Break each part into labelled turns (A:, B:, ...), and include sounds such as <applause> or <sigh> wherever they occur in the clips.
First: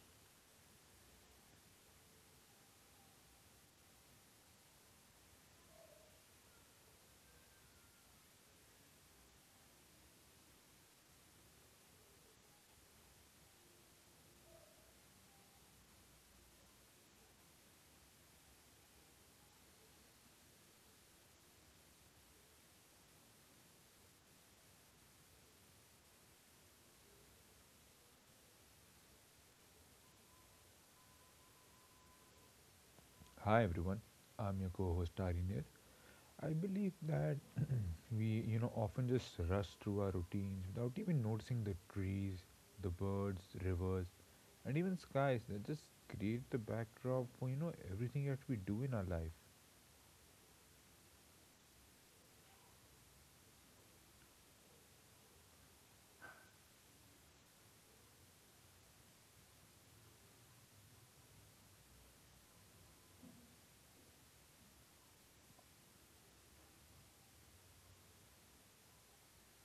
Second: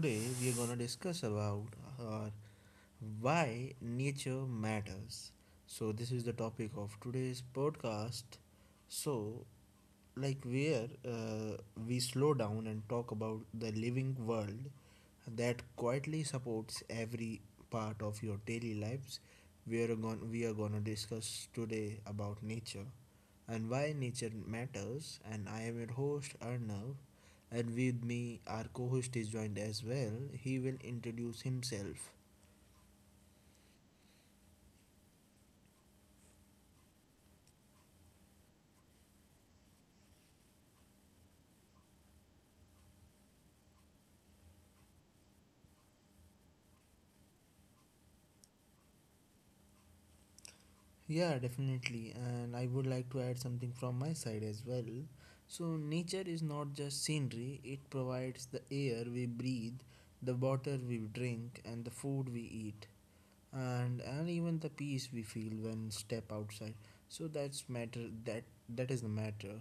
A: today we are going to discuss about uh, why nature matters. So this is the topic of today's podcast. So, like, where we slow down and talk about the living world that quietly supports every part of your daily lives. We are going to discuss today about nature and why nature matters, and I am your host Arnav, and with me, our co host is joined as well. He will introduce himself.
B: Hi everyone, I'm your co-host Arinir. I believe that we often just rush through our routines without even noticing the trees, the birds, rivers, and even skies that just create the backdrop for, everything that we do in our life.
A: Yeah, definitely. And I would like to add something from my side as well. So, nature is not just scenery, it provides the air we breathe, the water we drink, and the food we eat, and even the peace we feel when step outside. So, that's matter, that is the matter.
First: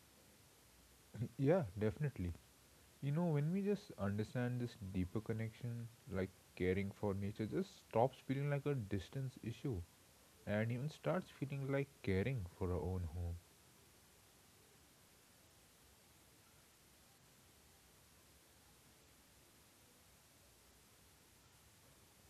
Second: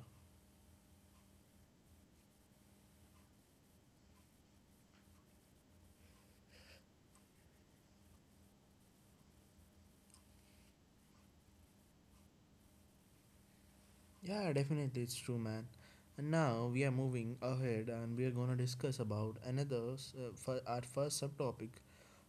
B: Yeah, definitely. When we just understand this deeper connection, like caring for nature just stops feeling like a distance issue and even starts feeling like caring for our own home.
A: Yeah, definitely, it's true, man. And now we are moving ahead, and we are going to discuss about for our first subtopic,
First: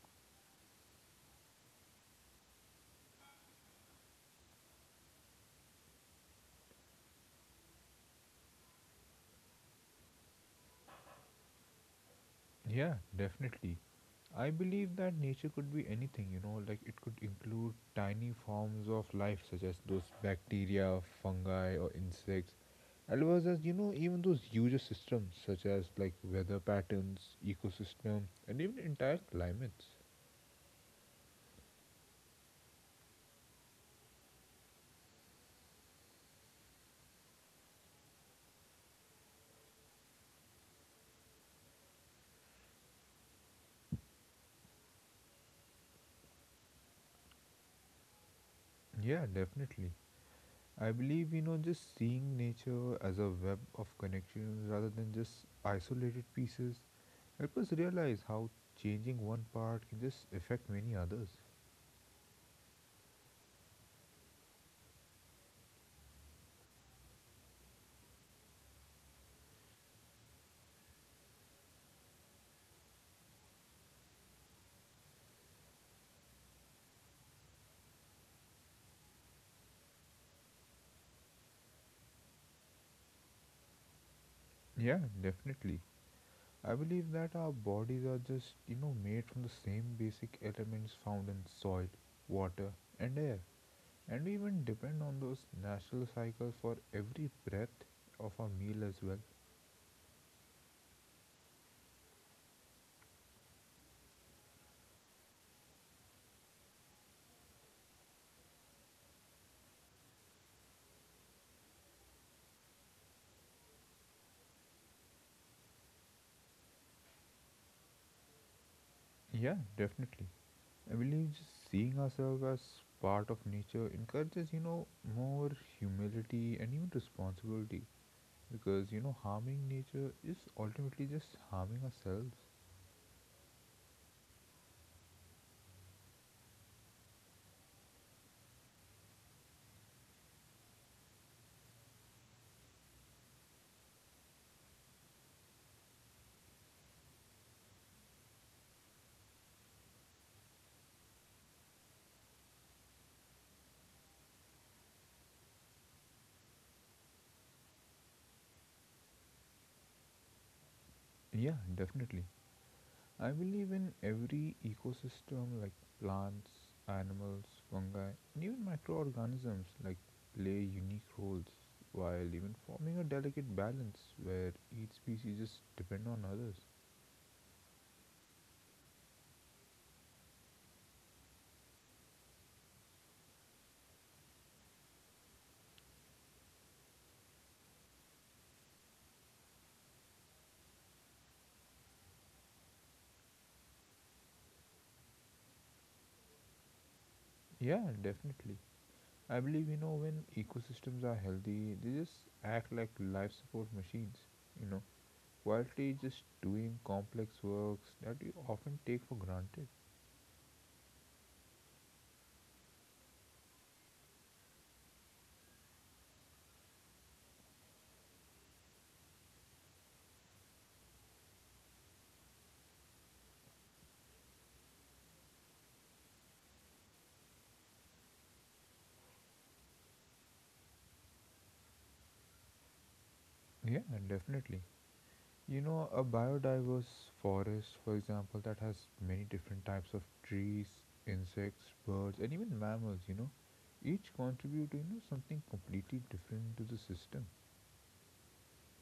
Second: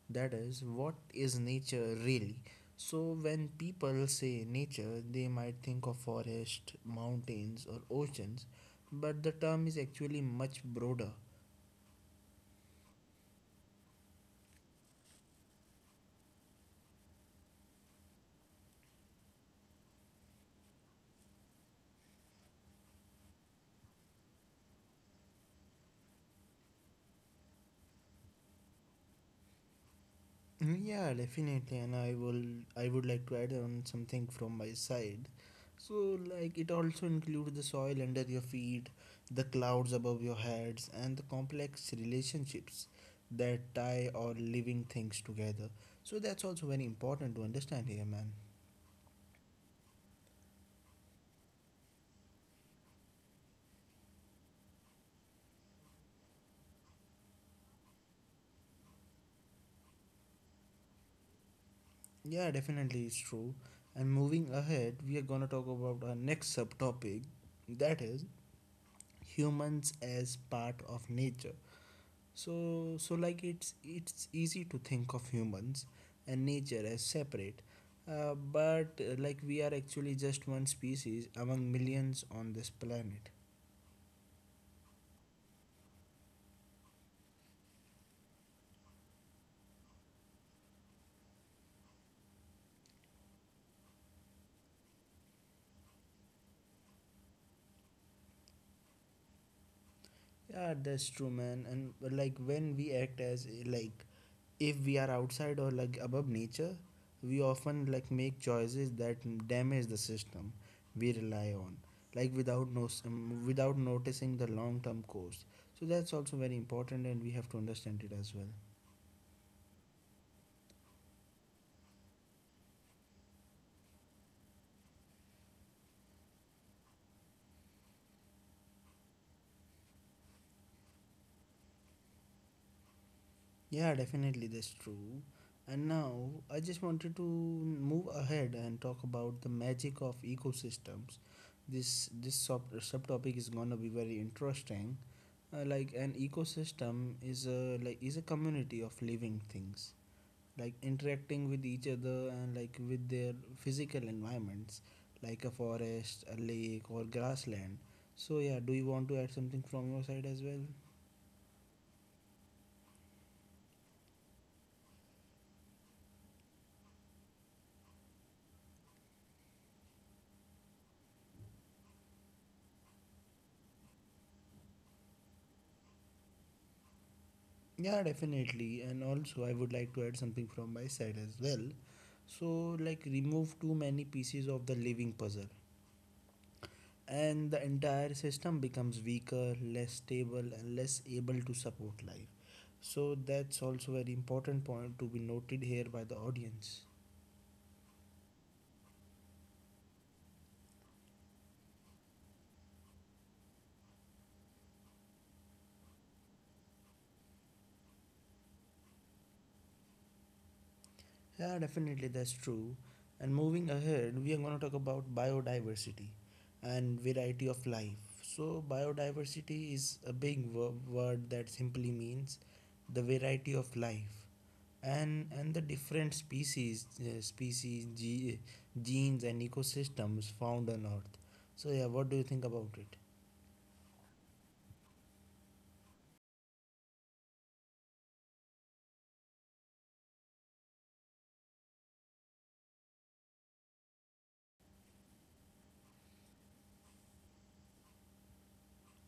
A: that is, what is nature really? So, when people say nature, they might think of forest, mountains, or oceans, but the term is actually much broader.
B: Yeah, definitely. I believe that nature could be anything, like it could include tiny forms of life such as those bacteria, fungi, or insects, as well as, even those huge systems such as like weather patterns, ecosystem, and even entire climates.
A: Mm, yeah, definitely, and I will. I would like to add on something from my side. So, like, it also includes the soil under your feet, the clouds above your heads, and the complex relationships that tie all living things together. So that's also very important to understand here, man.
B: Yeah, definitely. I believe, just seeing nature as a web of connections rather than just isolated pieces help us realize how changing one part can just affect many others.
A: Yeah, definitely, it's true. And moving ahead, we are gonna talk about our next subtopic, that is humans as part of nature. So like it's easy to think of humans and nature as separate, but like we are actually just one species among millions on this planet.
B: Yeah, definitely. I believe that our bodies are just, made from the same basic elements found in soil, water, and air. And we even depend on those natural cycles for every breath of our meal as well.
A: Yeah, that's true, man. And like when we act as like if we are outside or like above nature, we often like make choices that damage the system we rely on, like without without noticing the long term course. So that's also very important, and we have to understand it as well.
B: Yeah, definitely. I believe just seeing ourselves as part of nature encourages, more humility and even responsibility because, harming nature is ultimately just harming ourselves.
A: Yeah, definitely, that's true. And now I just wanted to move ahead and talk about the magic of ecosystems. This subtopic is gonna be very interesting. Like an ecosystem is a like is a community of living things, like interacting with each other and like with their physical environments, like a forest, a lake, or grassland. So yeah, do you want to add something from your side as well?
B: Yeah, definitely. I believe in every ecosystem like plants, animals, fungi, and even microorganisms like play unique roles while even forming a delicate balance where each species just depend on others.
A: Yeah, definitely. And also, I would like to add something from my side as well. So, like, remove too many pieces of the living puzzle, and the entire system becomes weaker, less stable, and less able to support life. So, that's also very important point to be noted here by the audience.
B: Yeah, definitely. I believe when ecosystems are healthy, they just act like life support machines, you know, quietly just doing complex works that you often take for granted.
A: Yeah, definitely, that's true. And moving ahead, we are going to talk about biodiversity and variety of life. So, biodiversity is a big word that simply means the variety of life, and the different species, genes, and ecosystems found on Earth. So, yeah, what do you think about it?
B: Yeah, definitely. A biodiverse forest, for example, that has many different types of trees, insects, birds, and even mammals, each contribute to, something completely different to the system.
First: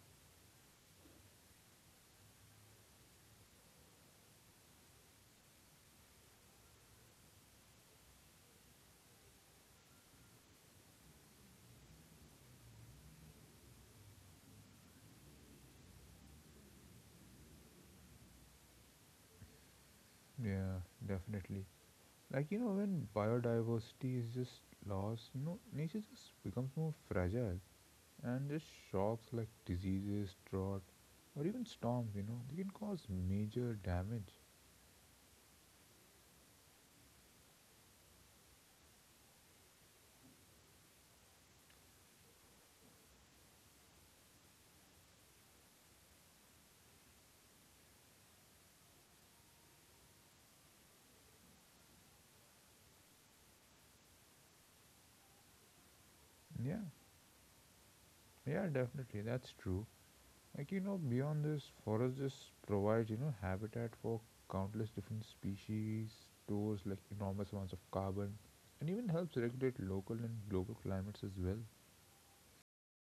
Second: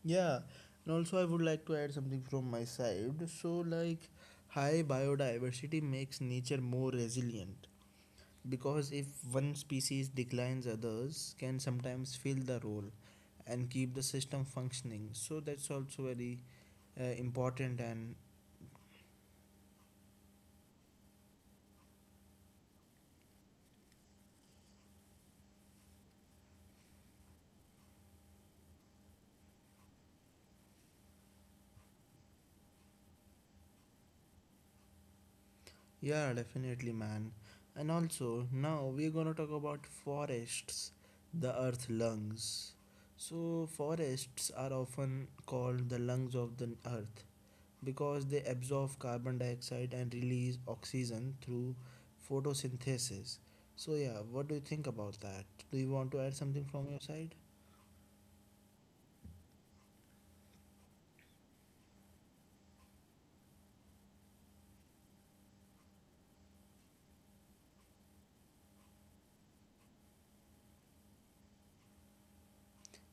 A: Yeah, and also I would like to add something from my side. So, like, high biodiversity makes nature more resilient because if one species declines, others can sometimes fill the role and keep the system functioning. So that's also very important, and
B: Yeah, definitely. Like, when biodiversity is just lost, nature just becomes more fragile and just shocks like diseases, drought, or even storms, they can cause major damage.
A: yeah, definitely, man. And also now we're gonna talk about forests, the earth lungs. So forests are often called the lungs of the earth because they absorb carbon dioxide and release oxygen through photosynthesis. So, yeah, what do you think about that? Do you want to add something
B: Yeah,
A: from your side?
B: yeah, definitely, that's true. Like beyond this, forest just provides habitat for countless different species, stores like enormous amounts of carbon, and even helps regulate local and global climates as well.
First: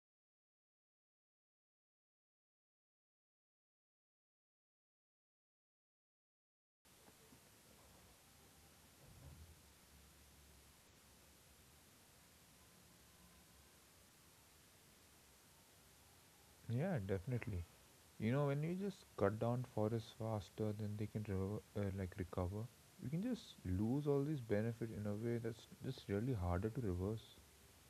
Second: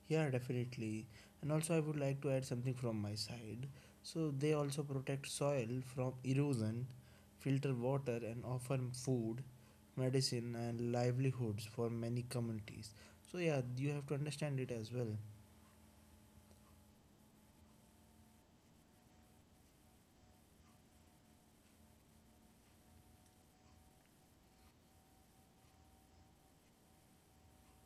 A: Yeah, definitely. And also, I would like to add something from my side. So, they also protect soil from erosion, filter water, and offer food, medicine, and livelihoods for many communities. So, yeah, you have to understand it as well.
B: Yeah, definitely. When you just cut down forests faster than they can like recover, we can just lose all these benefit in a way that's just really harder to reverse.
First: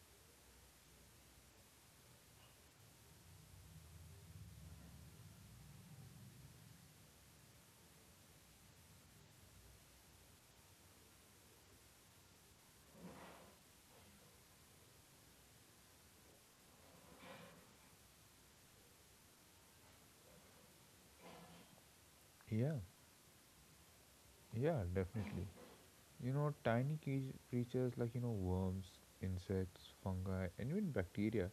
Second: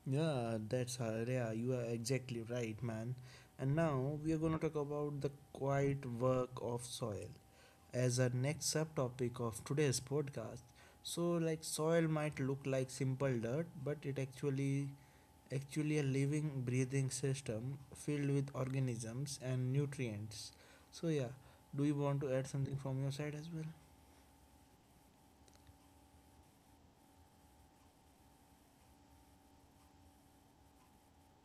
A: Yeah, you are exactly right, man. And now we are going to talk about the quiet work of soil as our next subtopic of today's podcast. So, like, soil might look like simple dirt, but it actually actually a living, breathing system filled with organisms and nutrients. So, yeah, do you want to add
B: Yeah,
A: something from your side as well?
B: yeah, definitely. Tiny creatures like, worms, insects, fungi, and even bacteria,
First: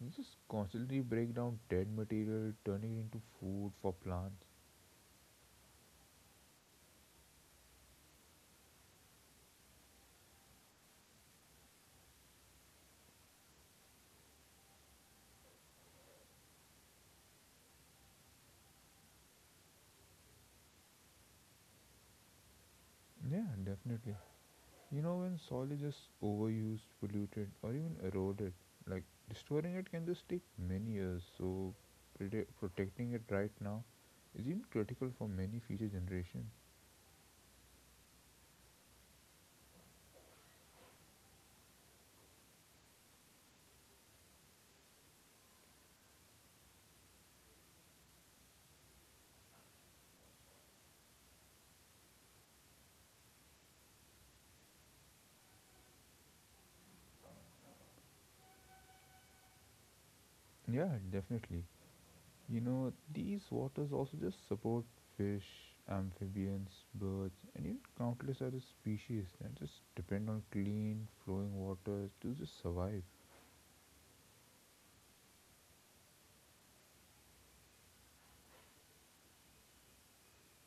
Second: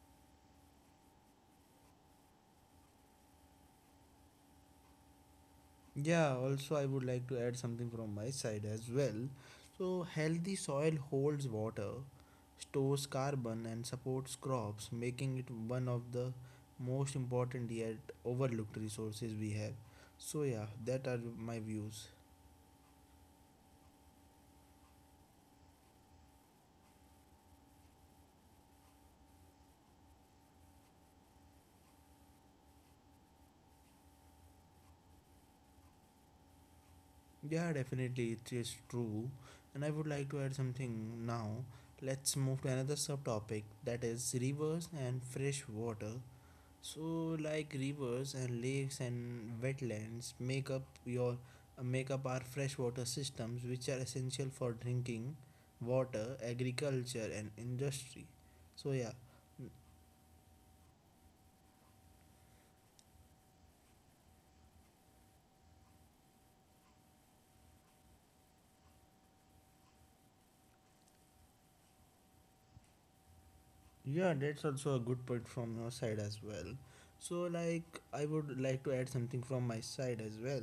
B: they just constantly break down dead material, turning it into food for plants.
A: Yeah, also, I would like to add something from my side as well. So, healthy soil holds water, stores carbon, and supports crops, making it one of the most important yet overlooked resources we have. So, yeah, that are my views.
B: Yeah, definitely. When soil is just overused, polluted, or even eroded, like restoring it can just take many years. So, protecting it right now is even critical for many future generations.
A: Yeah, definitely, it is true. And I would like to add something now. Let's move to another subtopic, that is rivers and fresh water. So, like, rivers and lakes and wetlands make up our freshwater systems, which are essential for drinking water, agriculture, and industry. So yeah.
B: Yeah, definitely. These waters also just support fish, amphibians, birds, and even countless other species that just depend on clean, flowing water to just survive.
A: Yeah, that's also a good point from your side as well. So, like, I would like to add something from my side as well.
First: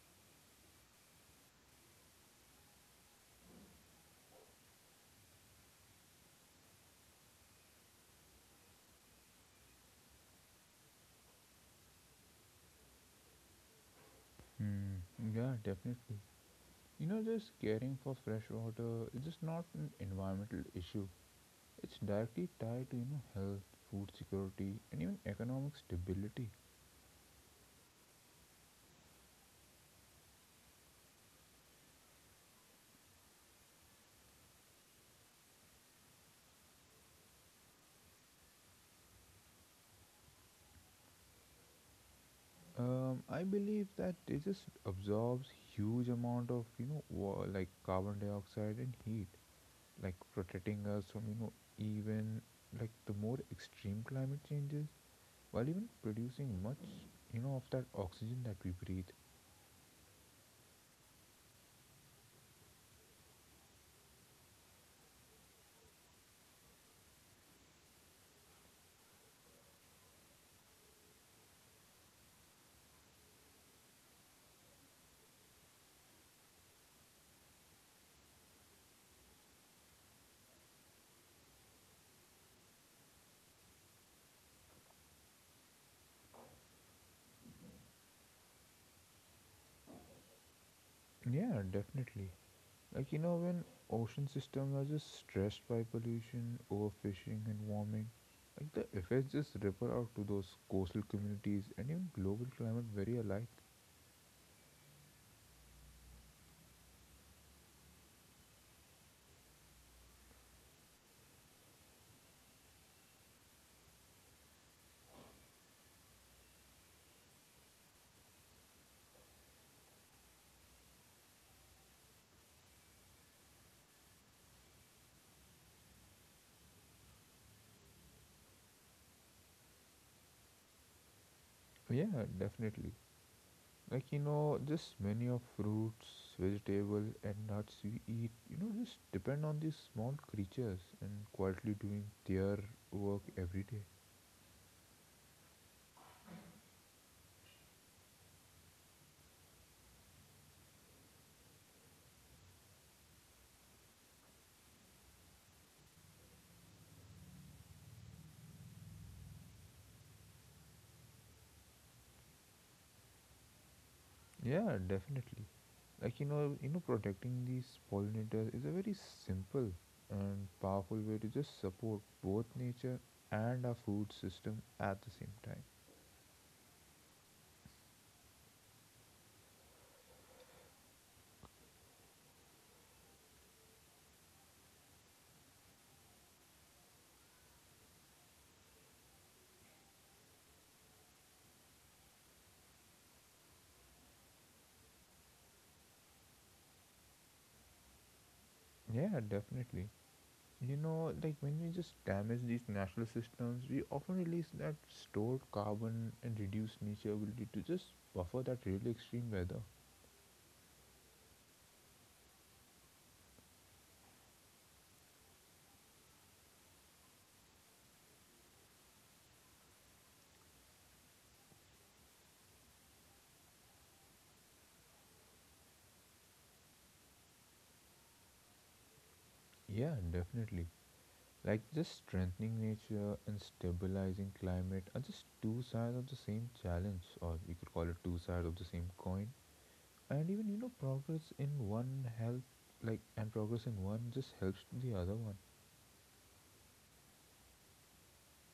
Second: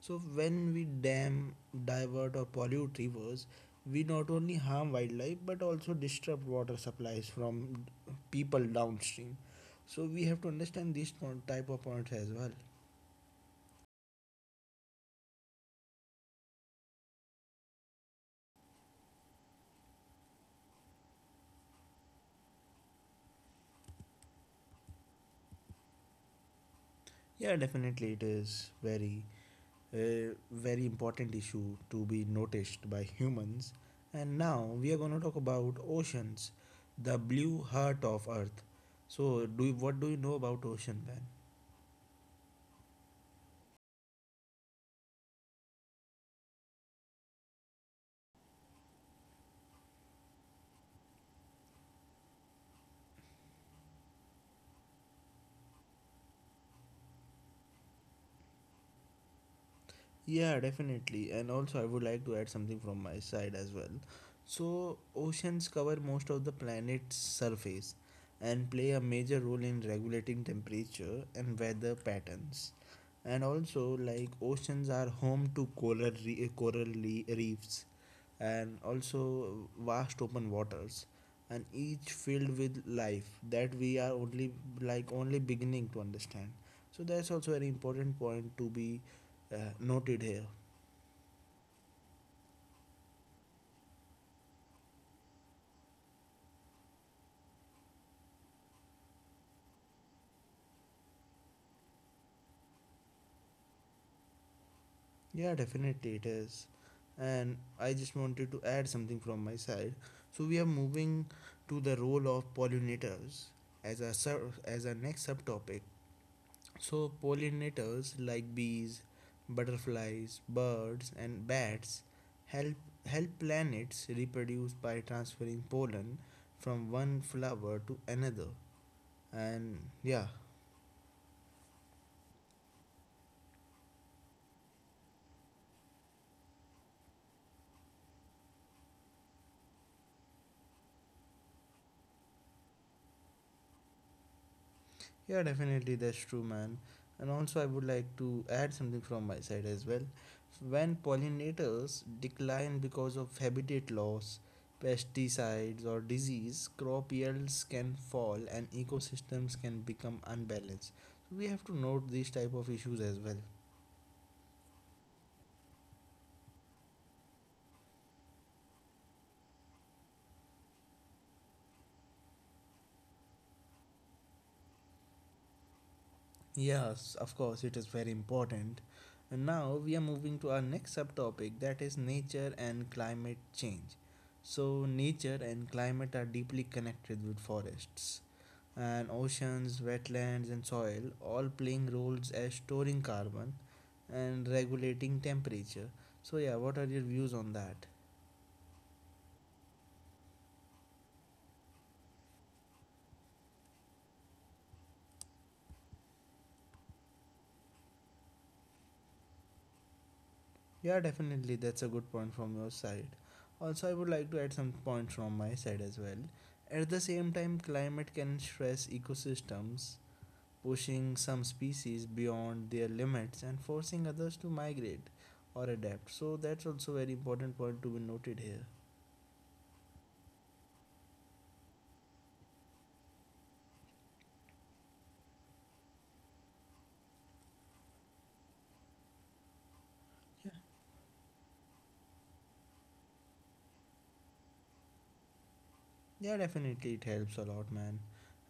A: So, when we dam, divert, or pollute rivers, we not only harm wildlife but also disrupt water supplies from people downstream. So, we have to understand these type of points as well.
B: Hmm. Yeah, definitely. Just caring for fresh water is just not an environmental issue. It's directly tied to health, food security, and even economic stability.
A: Yeah, definitely, it is very a very important issue to be noticed by humans. And now we are going to talk about oceans, the blue heart of Earth. So, what do you know about ocean, man?
B: I believe that it just absorbs huge amount of like carbon dioxide and heat like protecting us from even like the more extreme climate changes while even producing much of that oxygen that we breathe.
A: Yeah, definitely. And also, I would like to add something from my side as well. So, oceans cover most of the planet's surface and play a major role in regulating temperature and weather patterns. And also, like, oceans are home to coral reefs and also vast open waters, and each filled with life that we are only like only beginning to understand. So that's also an important point to be noted here.
B: Yeah, definitely. Like when ocean systems are just stressed by pollution, overfishing, and warming, like the effects just ripple out to those coastal communities and even global climate very alike.
A: Yeah, definitely it is. And I just wanted to add something from my side. So we are moving to the role of pollinators as as our next subtopic. So pollinators like bees, butterflies, birds, and bats help help planets reproduce by transferring pollen from one flower to another. And yeah.
B: Yeah, definitely. Like just many of fruits, vegetable, and nuts we eat, just depend on these small creatures and quietly doing their work every day.
A: Yeah, definitely, that's true, man. And also, I would like to add something from my side as well. When pollinators decline because of habitat loss, pesticides, or disease, crop yields can fall and ecosystems can become unbalanced. We have to note these type of issues as well.
B: Yeah, definitely. Like protecting these pollinators is a very simple and powerful way to just support both nature and our food system at the same time.
A: Yes, of course, it is very important. And now we are moving to our next subtopic, that is nature and climate change. So, nature and climate are deeply connected, with forests and oceans, wetlands, and soil, all playing roles as storing carbon and regulating temperature. So, yeah, what are your views on that?
B: Yeah, definitely. Like when we just damage these natural systems, we often release that stored carbon and reduce nature ability to just buffer that really extreme weather.
A: Yeah, definitely. That's a good point from your side. Also, I would like to add some points from my side as well. At the same time, climate can stress ecosystems, pushing some species beyond their limits and forcing others to migrate or adapt. So, that's also very important point to be noted here.
B: Yeah, definitely. Like just strengthening nature and stabilizing climate are just two sides of the same challenge, or we could call it two sides of the same coin. And even progress in one just helps the other one.
A: Yeah, definitely it helps a lot, man.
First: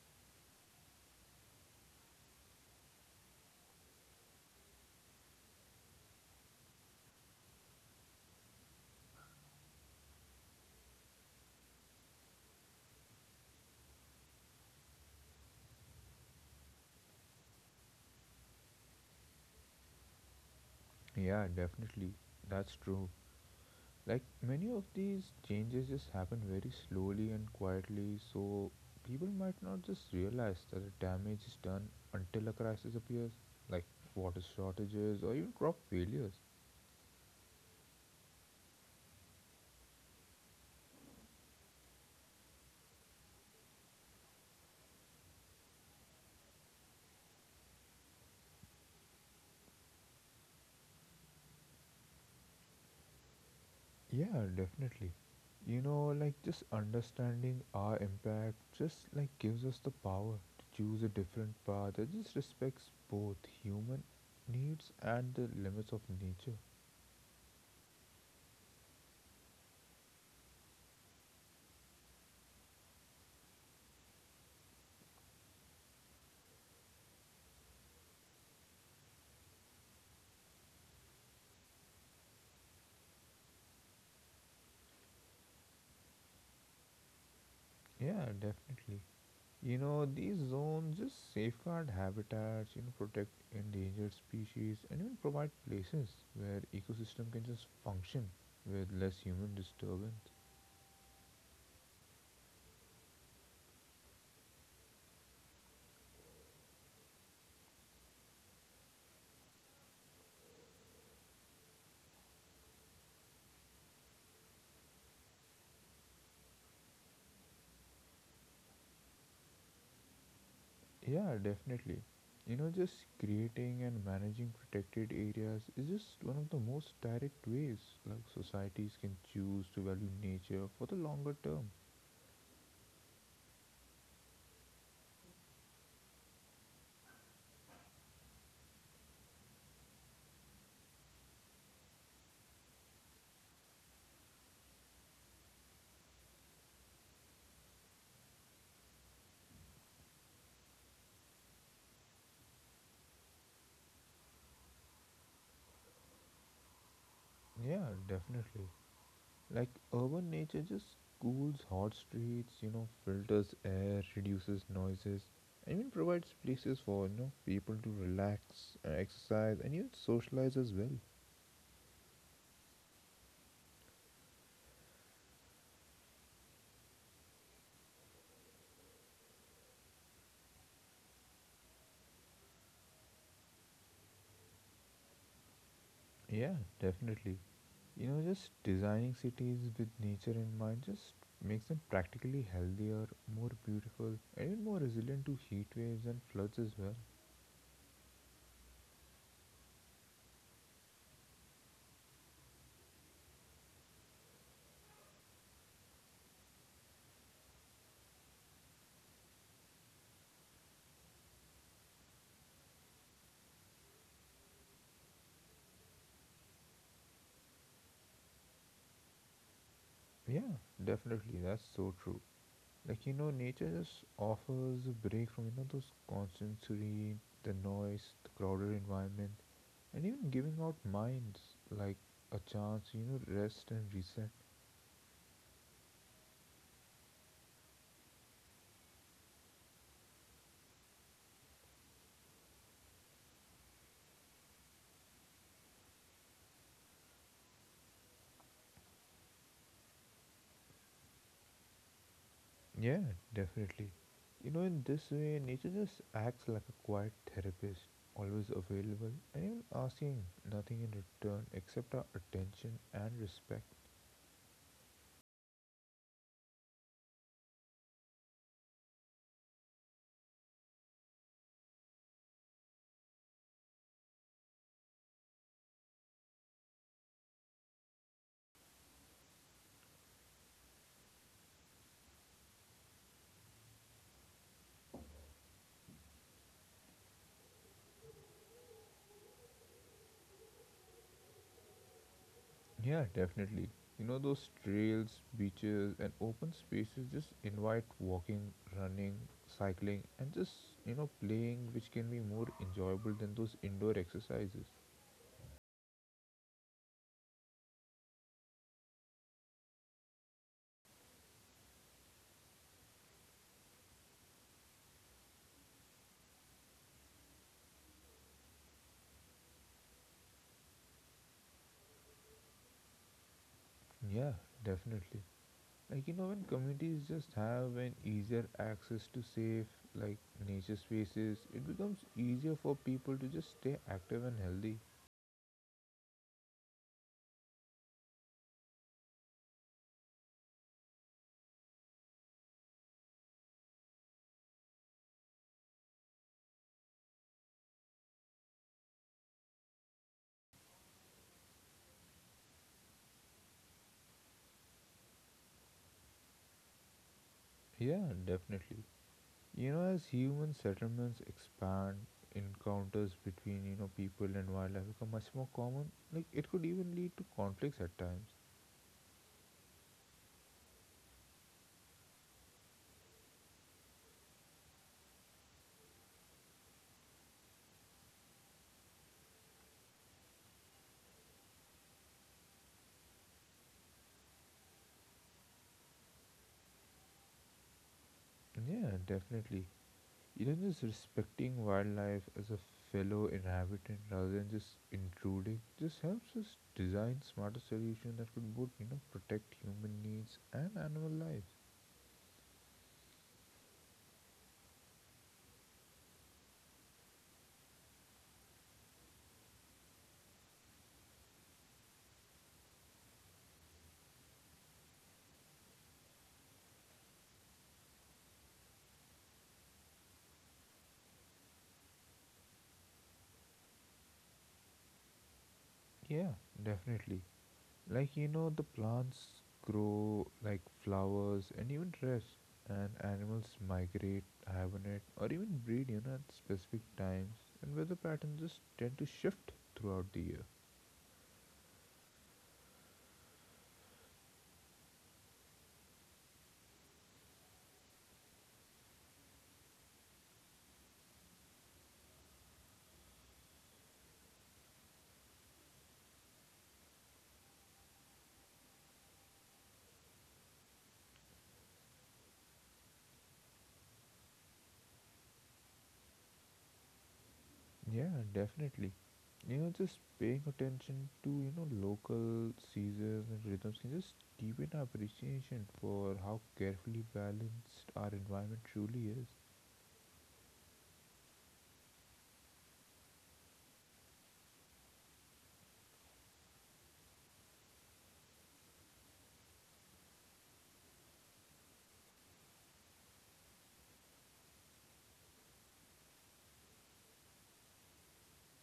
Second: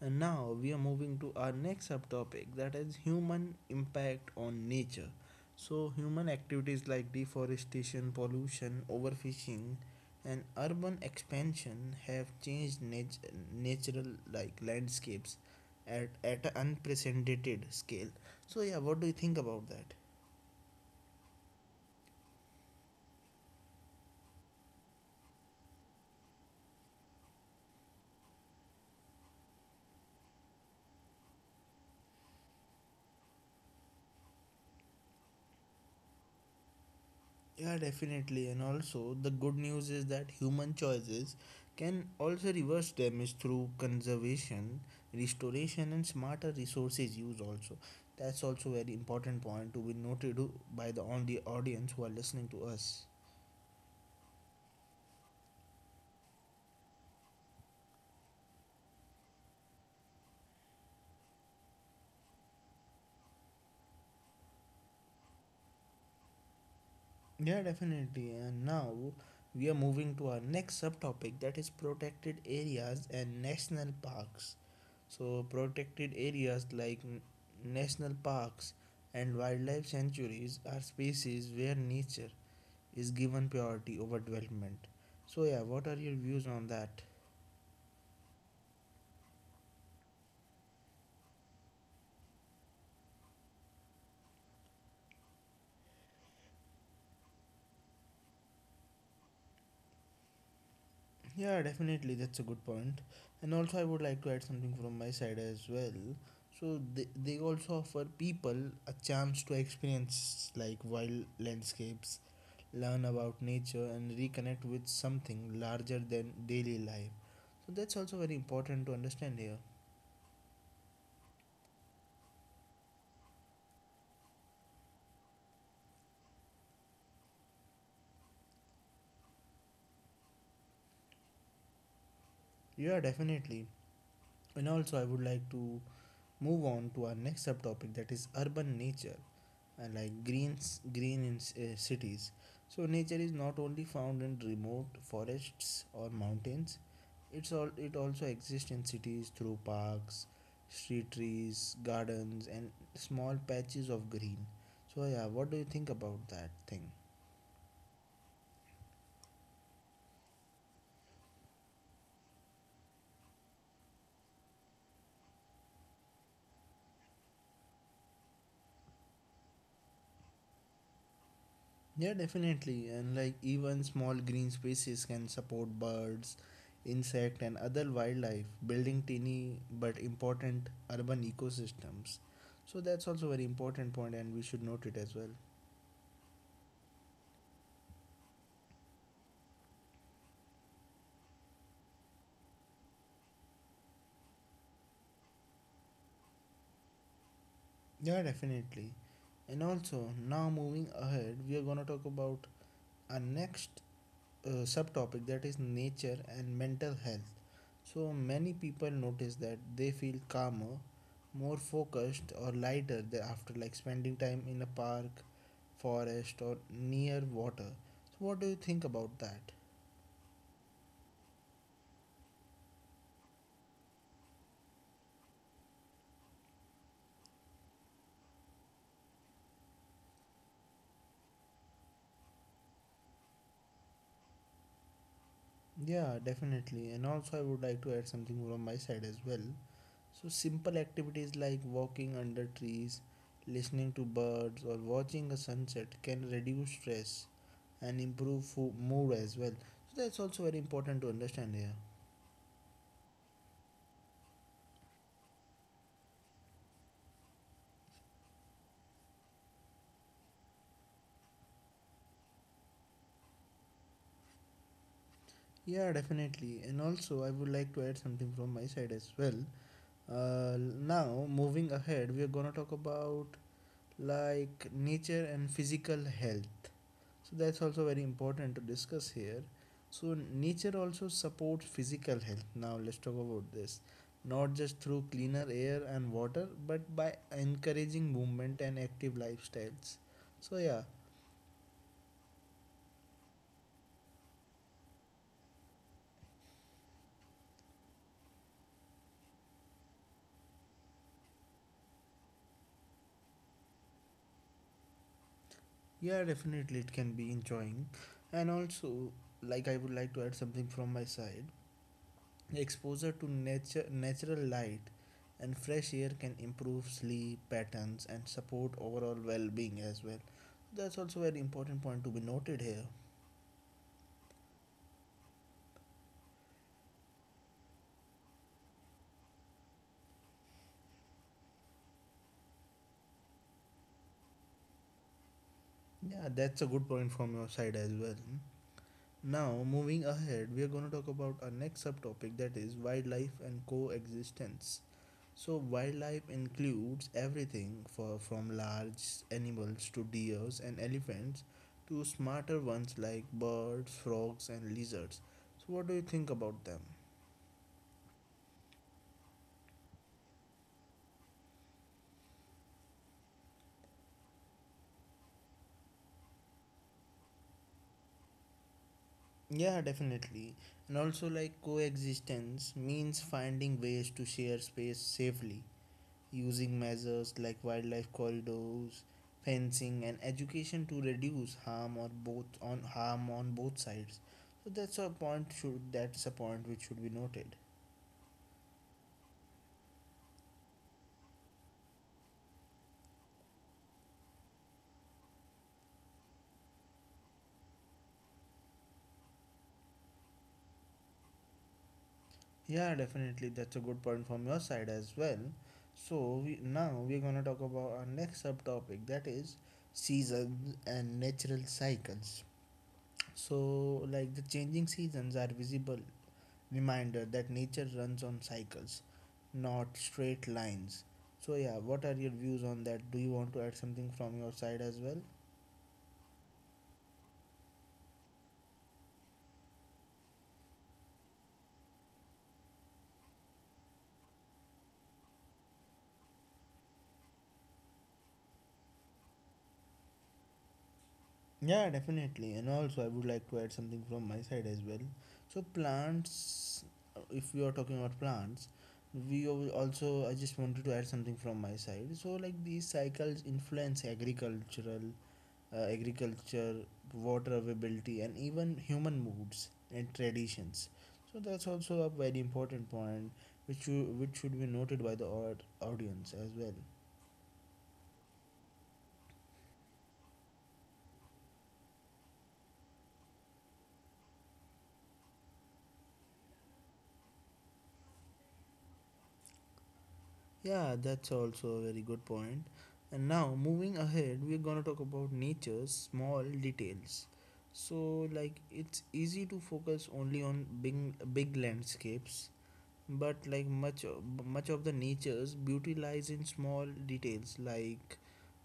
A: And now we are moving to our next subtopic, that is human impact on nature. So, human activities like deforestation, pollution, overfishing, and urban expansion have changed natural like landscapes at an unprecedented scale. So, yeah, what do you think about that?
B: Yeah, definitely. That's true. Like many of these changes just happen very slowly and quietly, so people might not just realize that the damage is done until a crisis appears, like water shortages or even crop failures.
A: Yeah, definitely. And also, the good news is that human choices can also reverse damage through conservation, restoration, and smarter resources use. Also, that's also very important point to be noted by the audience who are listening to us.
B: Yeah, definitely. Like just understanding our impact just like gives us the power to choose a different path that just respects both human needs and the limits of nature.
A: Yeah, definitely. And now we are moving to our next subtopic, that is protected areas and national parks. So, protected areas like national parks and wildlife sanctuaries are spaces where nature is given priority over development. So, yeah, what are your views on that?
B: Yeah, definitely. These zones just safeguard habitats, protect endangered species, and even provide places where ecosystem can just function with less human disturbance.
A: Yeah, definitely, that's a good point. And also, I would like to add something from my side as well. So they also offer people a chance to experience like wild landscapes, learn about nature, and reconnect with something larger than daily life. So that's also very important to understand here.
B: Yeah, definitely. Just creating and managing protected areas is just one of the most direct ways like societies can choose to value nature for the longer term.
A: Yeah, definitely. And also, I would like to move on to our next subtopic, that is urban nature. Uh, like green in cities. So nature is not only found in remote forests or mountains, it also exists in cities through parks, street trees, gardens, and small patches of green. So yeah, what do you think about that thing?
B: Yeah, definitely. Like urban nature just cools hot streets, filters air, reduces noises, and even provides places for, people to relax, exercise, and even socialize as well.
A: Yeah, definitely. And like even small green spaces can support birds, insect and other wildlife, building tiny but important urban ecosystems. So that's also very important point, and we should note it as well.
B: Yeah, definitely. Just designing cities with nature in mind just makes them practically healthier, more beautiful, and even more resilient to heat waves and floods as well.
A: Yeah, definitely. And also now moving ahead, we are going to talk about our next subtopic, that is nature and mental health. So many people notice that they feel calmer, more focused or lighter after like spending time in a park, forest or near water. So what do you think about that?
B: Yeah, definitely. That's so true. Like nature just offers a break from those constant screen, the noise, the crowded environment, and even giving out minds like a chance rest and reset.
A: Yeah, definitely. And also I would like to add something from my side as well. So simple activities like walking under trees, listening to birds or watching a sunset can reduce stress and improve mood as well. So that's also very important to understand here.
B: Yeah, definitely. In this way, nature just acts like a quiet therapist, always available and even asking nothing in return except our attention and respect.
A: Yeah, definitely. And also, I would like to add something from my side as well. Now, moving ahead, we are gonna talk about like nature and physical health. So that's also very important to discuss here. So nature also supports physical health. Now let's talk about this, not just through cleaner air and water, but by encouraging movement and active lifestyles. So yeah.
B: Yeah, definitely. Those trails, beaches, and open spaces just invite walking, running, cycling, and just, playing, which can be more enjoyable than those indoor exercises.
A: Yeah, definitely, it can be enjoying. And also, like I would like to add something from my side. Exposure to nature, natural light and fresh air can improve sleep patterns and support overall well-being as well. That's also very important point to be noted here.
B: Yeah, definitely. Like, when communities just have an easier access to safe, like, nature spaces, it becomes easier for people to just stay active and healthy.
A: Yeah, that's a good point from your side as well. Now, moving ahead, we are going to talk about our next subtopic that is wildlife and coexistence. So wildlife includes everything from large animals to deers and elephants to smarter ones like birds, frogs and lizards. So what do you think about them?
B: Yeah, definitely. As human settlements expand, encounters between people and wildlife become much more common. Like it could even lead to conflicts at times.
A: Yeah, definitely. And also, like coexistence means finding ways to share space safely using measures like wildlife corridors, fencing and education to reduce harm on both sides. So that's a point which should be noted.
B: Yeah, definitely. Just respecting wildlife as a fellow inhabitant rather than just intruding just helps us design smarter solutions that could both protect human needs and animal lives.
A: Yeah, definitely. That's a good point from your side as well. So now we're gonna talk about our next subtopic that is seasons and natural cycles. So like the changing seasons are visible reminder that nature runs on cycles, not straight lines. So yeah, what are your views on that? Do you want to add something from your side as well?
B: Yeah, definitely. Like, the plants grow like flowers and even dress, and animals migrate, hibernate, or even breed, at specific times, and weather patterns just tend to shift throughout the year.
A: Yeah, definitely. And also, I would like to add something from my side as well. So, plants, if we are talking about plants, we also, I just wanted to add something from my side. So, like these cycles influence agriculture, water availability, and even human moods and traditions. So, that's also a very important point which should be noted by the audience as well.
B: Yeah, definitely. Just paying attention to, local seasons and rhythms can just deepen our appreciation for how carefully balanced our environment truly is.
A: Yeah, that's also a very good point. And now, moving ahead, we're gonna talk about nature's small details. So, like, it's easy to focus only on big, big landscapes, but like much of the nature's beauty lies in small details, like,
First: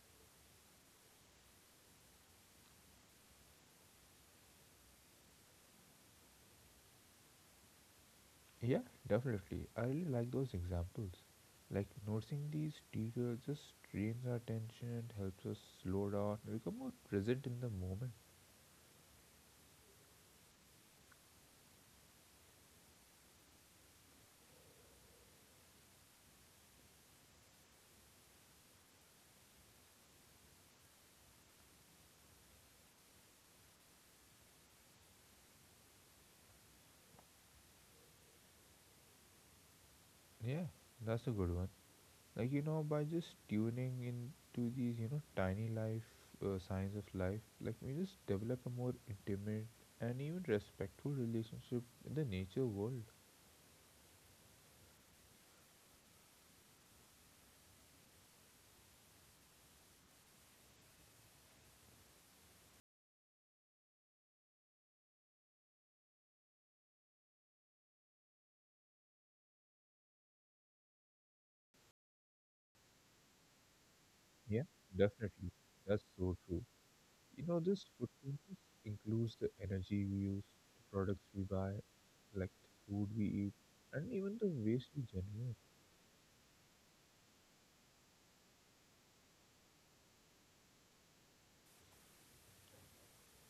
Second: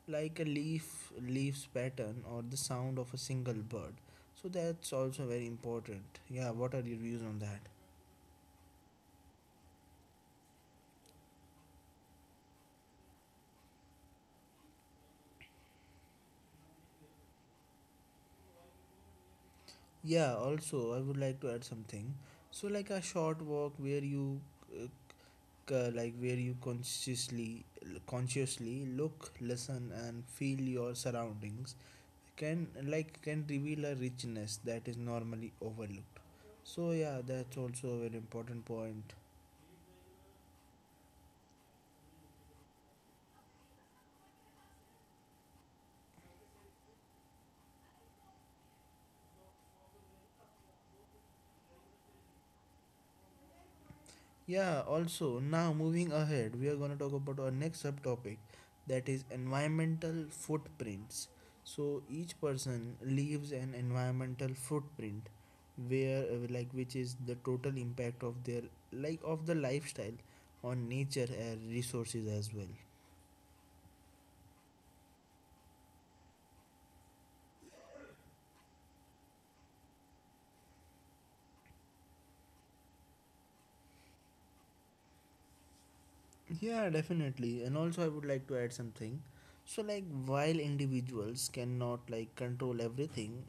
A: like a leaf's pattern or the sound of a single bird. So that's also very important. Yeah, what are your views on that?
B: Yeah, definitely. I really like those examples. Like noticing these details just trains our attention, and helps us slow down, and become more present in the moment.
A: Yeah, also, I would like to add something. So, like a short walk where you uh, consciously look, listen and feel your surroundings can reveal a richness that is normally overlooked. So, yeah, that's also a very important point.
B: Yeah, that's a good one. Like by just tuning into these, tiny life signs of life, like we just develop a more intimate and even respectful relationship with the nature world.
A: Yeah, also, now moving ahead, we are going to talk about our next subtopic that is environmental footprints. So, each person leaves an environmental footprint where like which is the total impact of their like of the lifestyle on nature and resources as well.
B: Yeah, definitely. That's so true. This footprint includes the energy we use, the products we buy, like the food we eat, and even the waste we generate.
A: Yeah, definitely. And also I would like to add something. So, like while individuals cannot control everything,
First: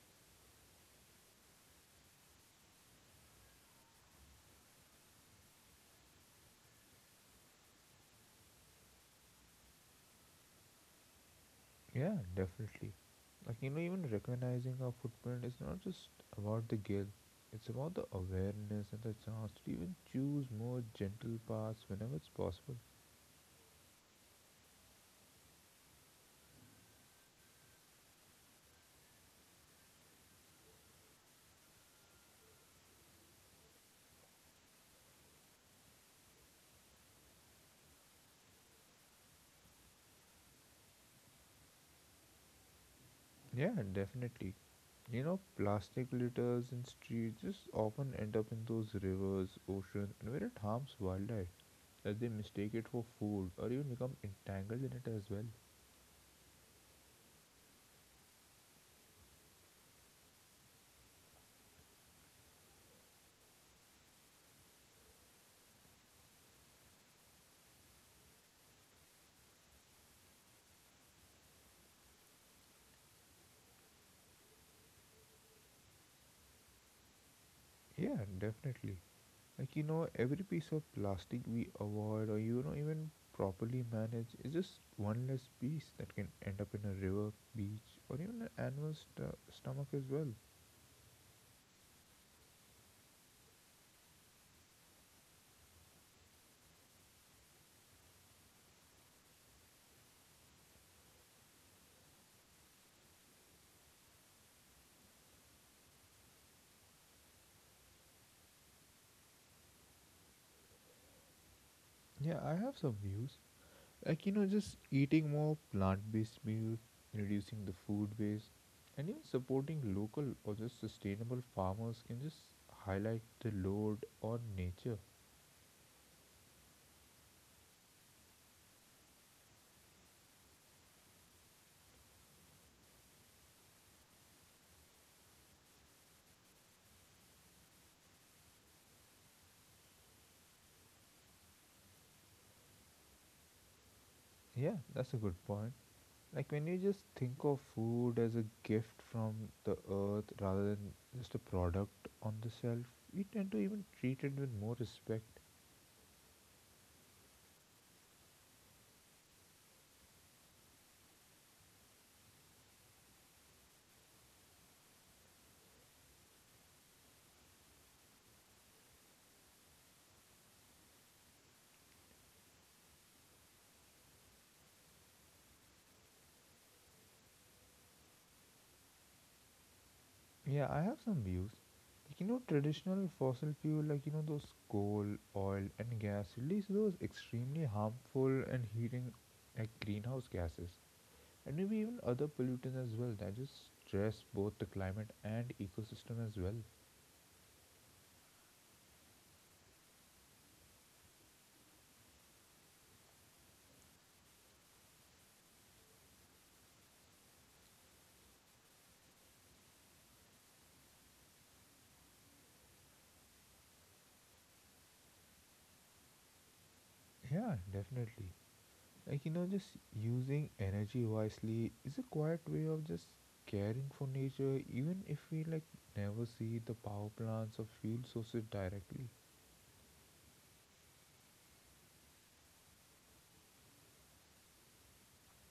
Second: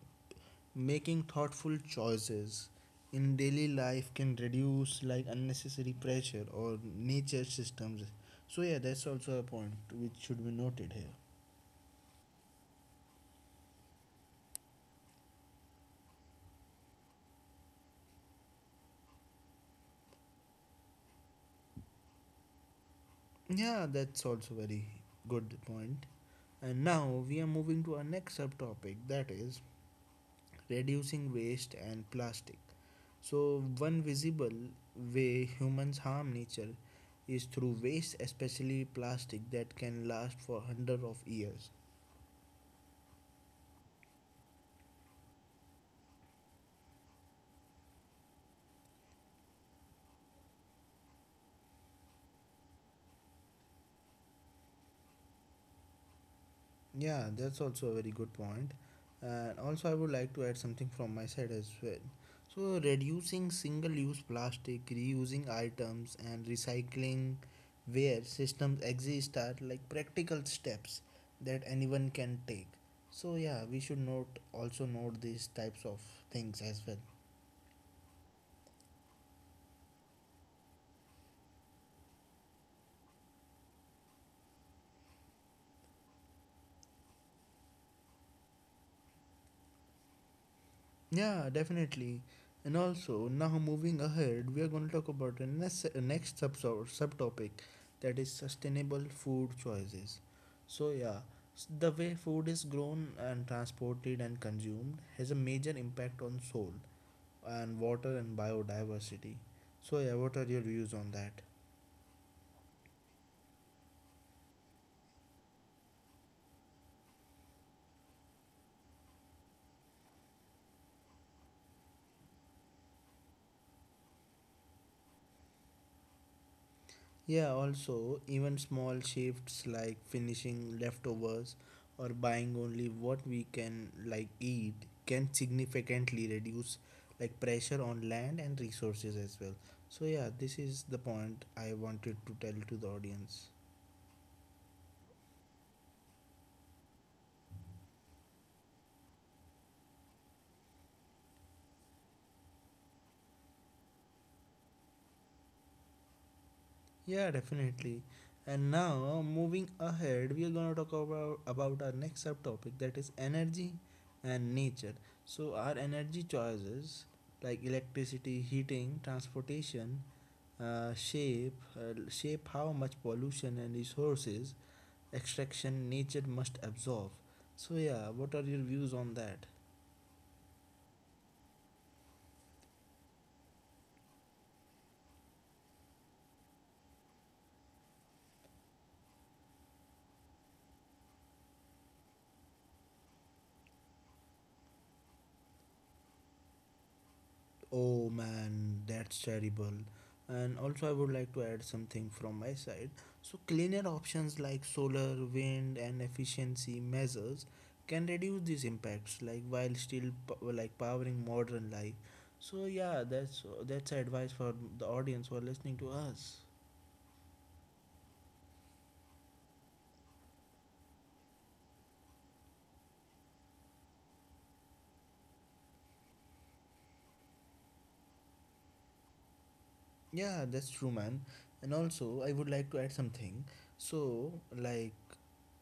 A: making thoughtful choices in daily life can reduce unnecessary pressure or nature systems. So yeah, that's also a point which should be noted here.
B: Yeah, definitely. Like, even recognizing our footprint is not just about the guilt, it's about the awareness and the chance to even choose more gentle paths whenever it's possible.
A: Yeah, that's also very good point. And now we are moving to our next subtopic that is reducing waste and plastic. So one visible way humans harm nature is through waste, especially plastic that can last for hundreds of years.
B: Yeah, definitely. Plastic litters in streets just often end up in those rivers, oceans, and where it harms wildlife, as they mistake it for food or even become entangled in it as well.
A: Yeah, that's also a very good point. And also, I would like to add something from my side as well. So, reducing single use plastic, reusing items, and recycling where systems exist are like practical steps that anyone can take. So, yeah, we should note these types of things as well.
B: Yeah, definitely. Like every piece of plastic we avoid or even properly manage is just one less piece that can end up in a river, beach, or even an animal's stomach as well.
A: Yeah, definitely. And also, now moving ahead, we are going to talk about the next subtopic that is sustainable food choices. So, yeah, the way food is grown and transported and consumed has a major impact on soil and water and biodiversity. So, yeah, what are your views on that?
B: Yeah, I have some views. Like, just eating more plant based meals, reducing the food waste, and even supporting local or just sustainable farmers can just highlight the load on nature.
A: Yeah, also, even small shifts like finishing leftovers or buying only what we can eat can significantly reduce pressure on land and resources as well. So yeah, this is the point I wanted to tell to the audience.
B: Yeah, that's a good point. Like, when you just think of food as a gift from the earth rather than just a product on the shelf, we tend to even treat it with more respect.
A: Yeah, definitely. And now moving ahead, we are gonna talk about our next subtopic that is energy and nature. So our energy choices like electricity, heating, transportation, shape how much pollution and resources extraction nature must absorb. So yeah, what are your views on that?
B: Yeah, I have some views. Like, traditional fossil fuel, like, those coal, oil, and gas release those extremely harmful and heating, like, greenhouse gases, and maybe even other pollutants as well that just stress both the climate and ecosystem as well.
A: Oh man, that's terrible. And also, I would like to add something from my side. So cleaner options like solar, wind and efficiency measures can reduce these impacts like while still powering modern life. So yeah, that's advice for the audience who are listening to us.
B: Yeah, definitely. Just using energy wisely is a quiet way of just caring for nature, even if we, like, never see the power plants or fuel sources directly.
A: Yeah, that's true, man. And also, I would like to add something. So, like,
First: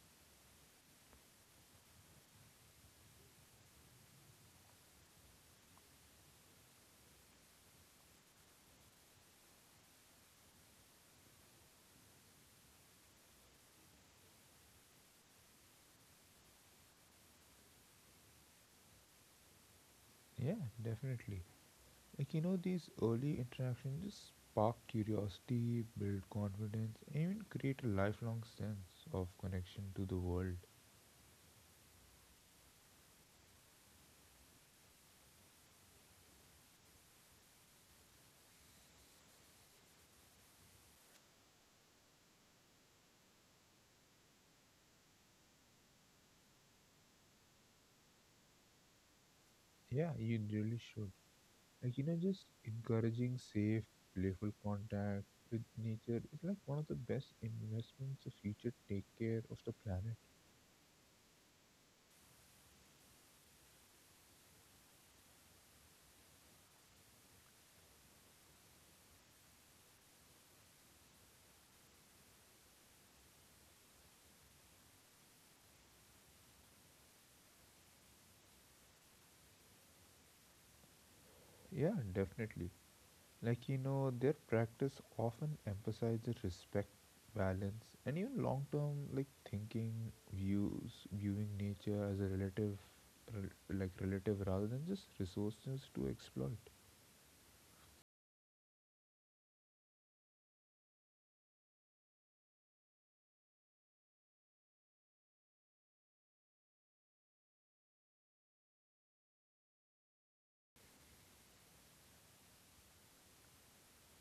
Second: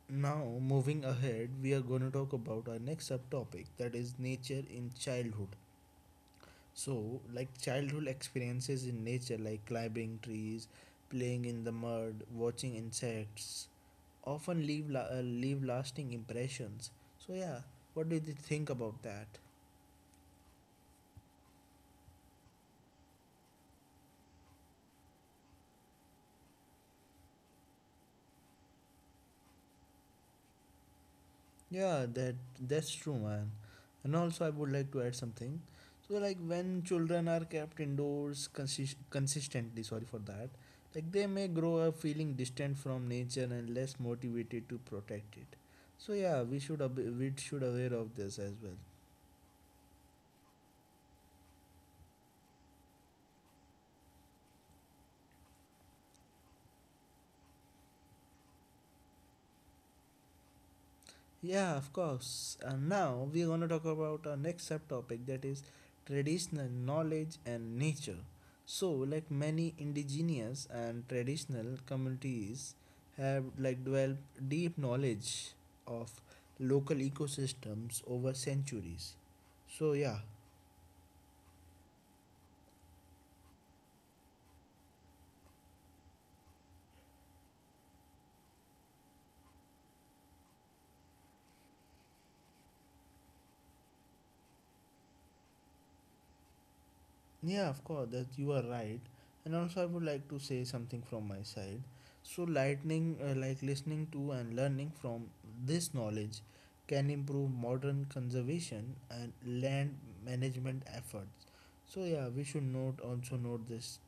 A: now moving ahead, we are going to talk about our next subtopic that is nature in childhood. So, like, childhood experiences in nature, like climbing trees, playing in the mud, watching insects, often leave lasting impressions. So, yeah, what do you think about that?
B: Yeah, definitely. These early interactions just spark curiosity, build confidence, and even create a lifelong sense of connection to the world.
A: Yeah, that's true, man. And also, I would like to add something. So, like when children are kept indoors consistently, sorry for that, like they may grow up feeling distant from nature and less motivated to protect it. So, yeah, we should aware of this as well.
B: Yeah, you really should. Just encouraging safe, playful contact with nature is like one of the best investments the future take care of the planet.
A: Yeah, of course. And now we're going to talk about our next subtopic that is traditional knowledge and nature. So, like many indigenous and traditional communities have developed deep knowledge of local ecosystems over centuries. So, yeah.
B: Yeah, definitely. Their practice often emphasizes respect, balance, and even long term, like, thinking, views, viewing nature as a relative, like, relative rather than just resources to exploit.
A: Yeah, of course, that you are right. And also, I would like to say something from my side. So, lightning, like listening to and learning from this knowledge can improve modern conservation and land management efforts. So, yeah, we should note this.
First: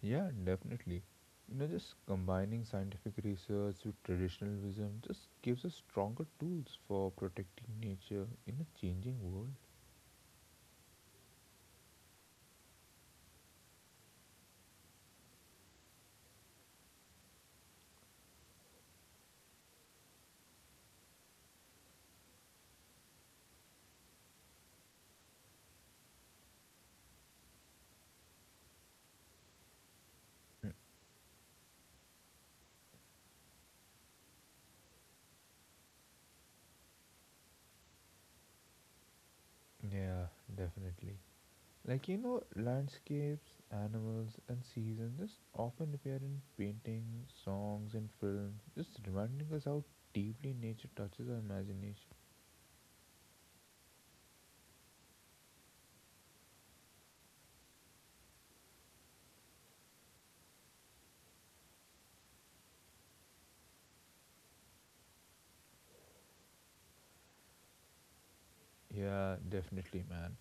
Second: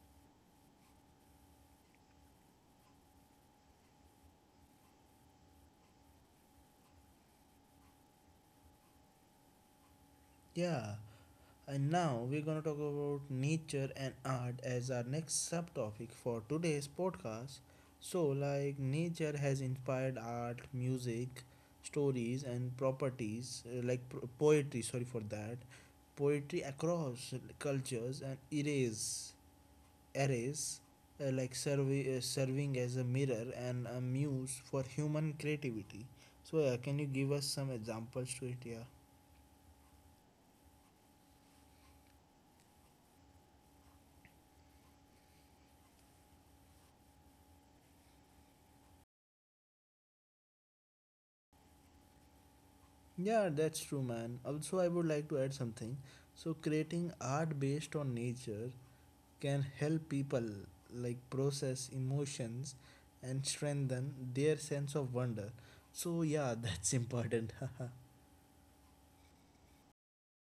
B: Yeah, definitely. Just combining scientific research with traditional wisdom just gives us stronger tools for protecting nature in a changing world.
A: Yeah. And now we're going to talk about nature and art as our next subtopic for today's podcast. So, like, nature has inspired art, music, stories, and poetry, sorry for that, poetry across cultures and erase. Serving as a mirror and a muse for human creativity. So, yeah, can you give us some examples to it? Yeah.
B: Yeah, definitely. Landscapes, animals, and seasons just often appear in paintings, songs, and films, just reminding us how deeply nature touches our imagination.
A: Yeah, that's true, man. Also, I would like to add something. So, creating art based on nature can help people process emotions and strengthen their sense of wonder. So, yeah, <laughs> that's important. <laughs>
B: Yeah, definitely, man.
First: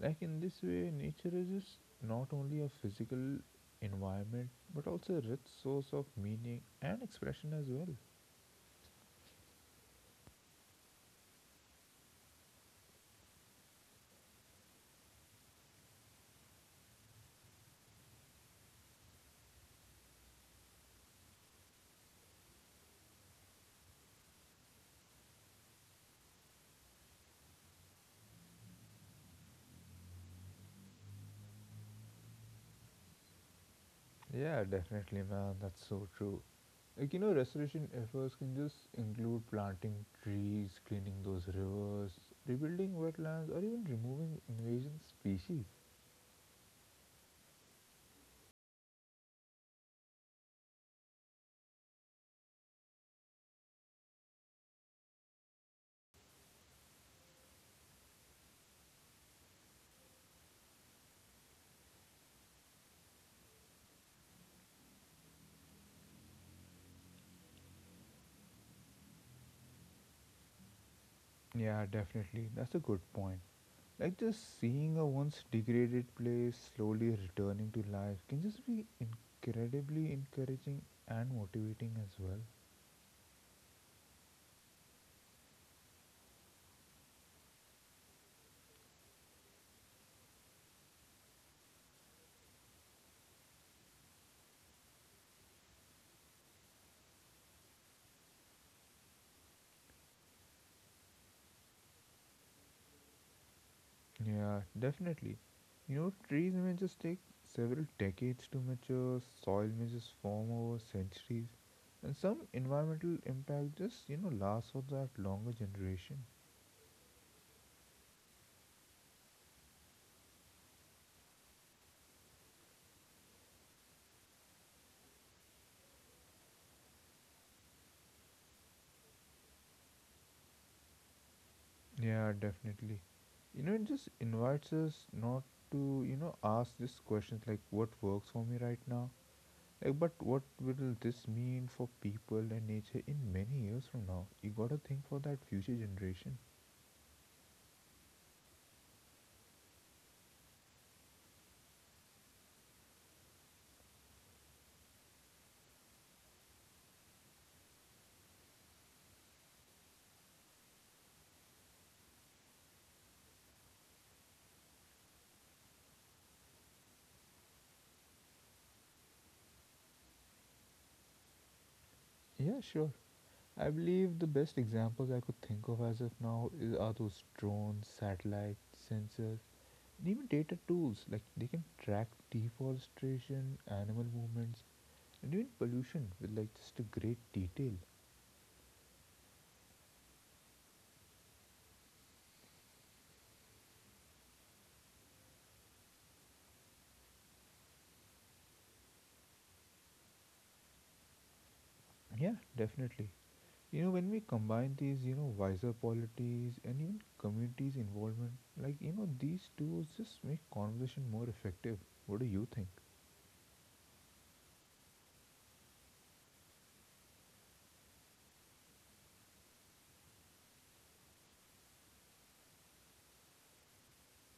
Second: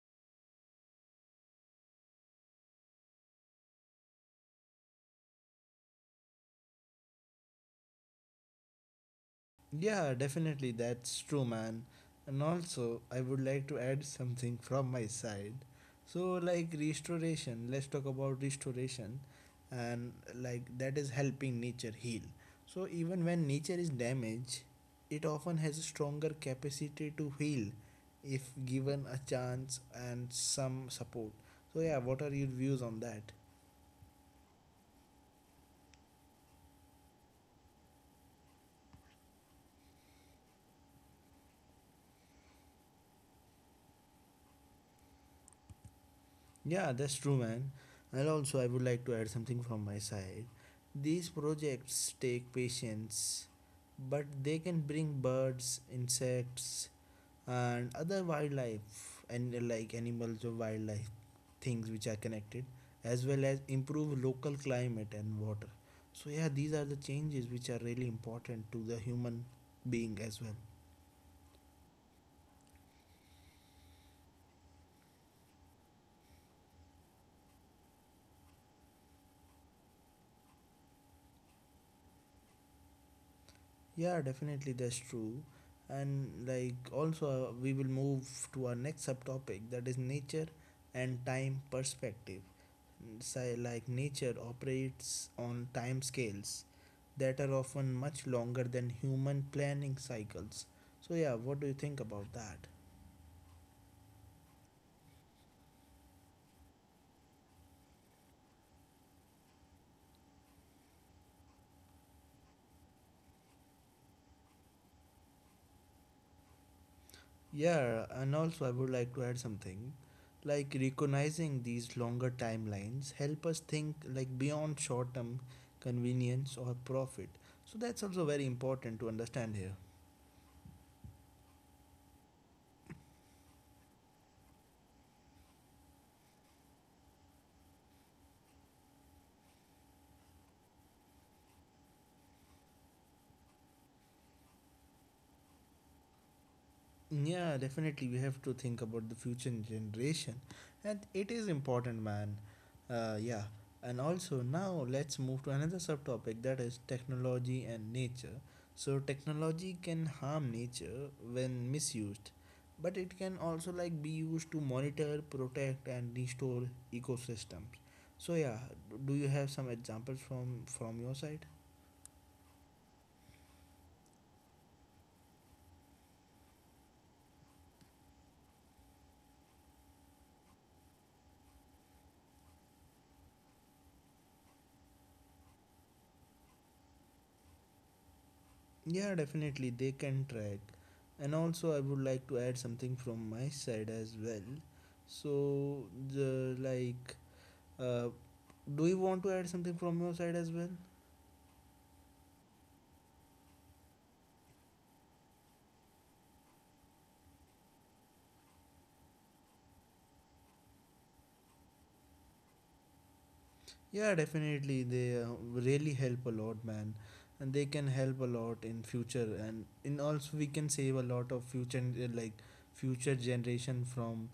B: Like in this way, nature is just not only a physical environment but also a rich source of meaning and expression as well.
A: Yeah, definitely, that's true, man. And also, I would like to add something from my side. So, like restoration, let's talk about restoration, and like that is helping nature heal. So, even when nature is damaged, it often has a stronger capacity to heal if given a chance and some support. So, yeah, what are your views on that?
B: Yeah, definitely, man. That's so true. Restoration efforts can just include planting trees, cleaning those rivers, rebuilding wetlands, or even removing invasion species.
A: Yeah, that's true, man. And also, I would like to add something from my side. These projects take patience, but they can bring birds, insects, and other wildlife, and like animals or wildlife things which are connected, as well as improve local climate and water. So, yeah, these are the changes which are really important to the human being as well.
B: Yeah, definitely. That's a good point. Like just seeing a once degraded place slowly returning to life can just be incredibly encouraging and motivating as well.
A: Yeah, definitely that's true. And like also we will move to our next subtopic that is nature and time perspective. Say like nature operates on time scales that are often much longer than human planning cycles. So yeah, what do you think about that?
B: Yeah, definitely. Trees may just take several decades to mature, soil may just form over centuries, and some environmental impact just lasts for that longer generation.
A: Yeah, and also I would like to add something. Like recognizing these longer timelines help us think like beyond short-term convenience or profit. So that's also very important to understand here.
B: Yeah, definitely. It just invites us not to ask these questions like what works for me right now? Like, but what will this mean for people and nature in many years from now? You gotta think for that future generation.
A: Yeah, definitely. We have to think about the future generation, and it is important, man. Yeah, and also now let's move to another subtopic that is technology and nature. So, technology can harm nature when misused, but it can also like be used to monitor, protect, and restore ecosystems. So, yeah, do you have some examples from your side?
B: Yeah, sure. I believe the best examples I could think of as of now is, are those drones, satellites, sensors, and even data tools. Like they can track deforestation, animal movements, and even pollution with like just a great detail.
A: Yeah, definitely they can track. And also I would like to add something from my side as well. So the like uh, do you want to add something from your side as well?
B: Yeah, definitely. When we combine these wiser polities and even communities' involvement, like these tools just make conversation more effective. What do you think?
A: Yeah, definitely they really help a lot, man. And they can help a lot in future and in also we can save a lot of future like future generation from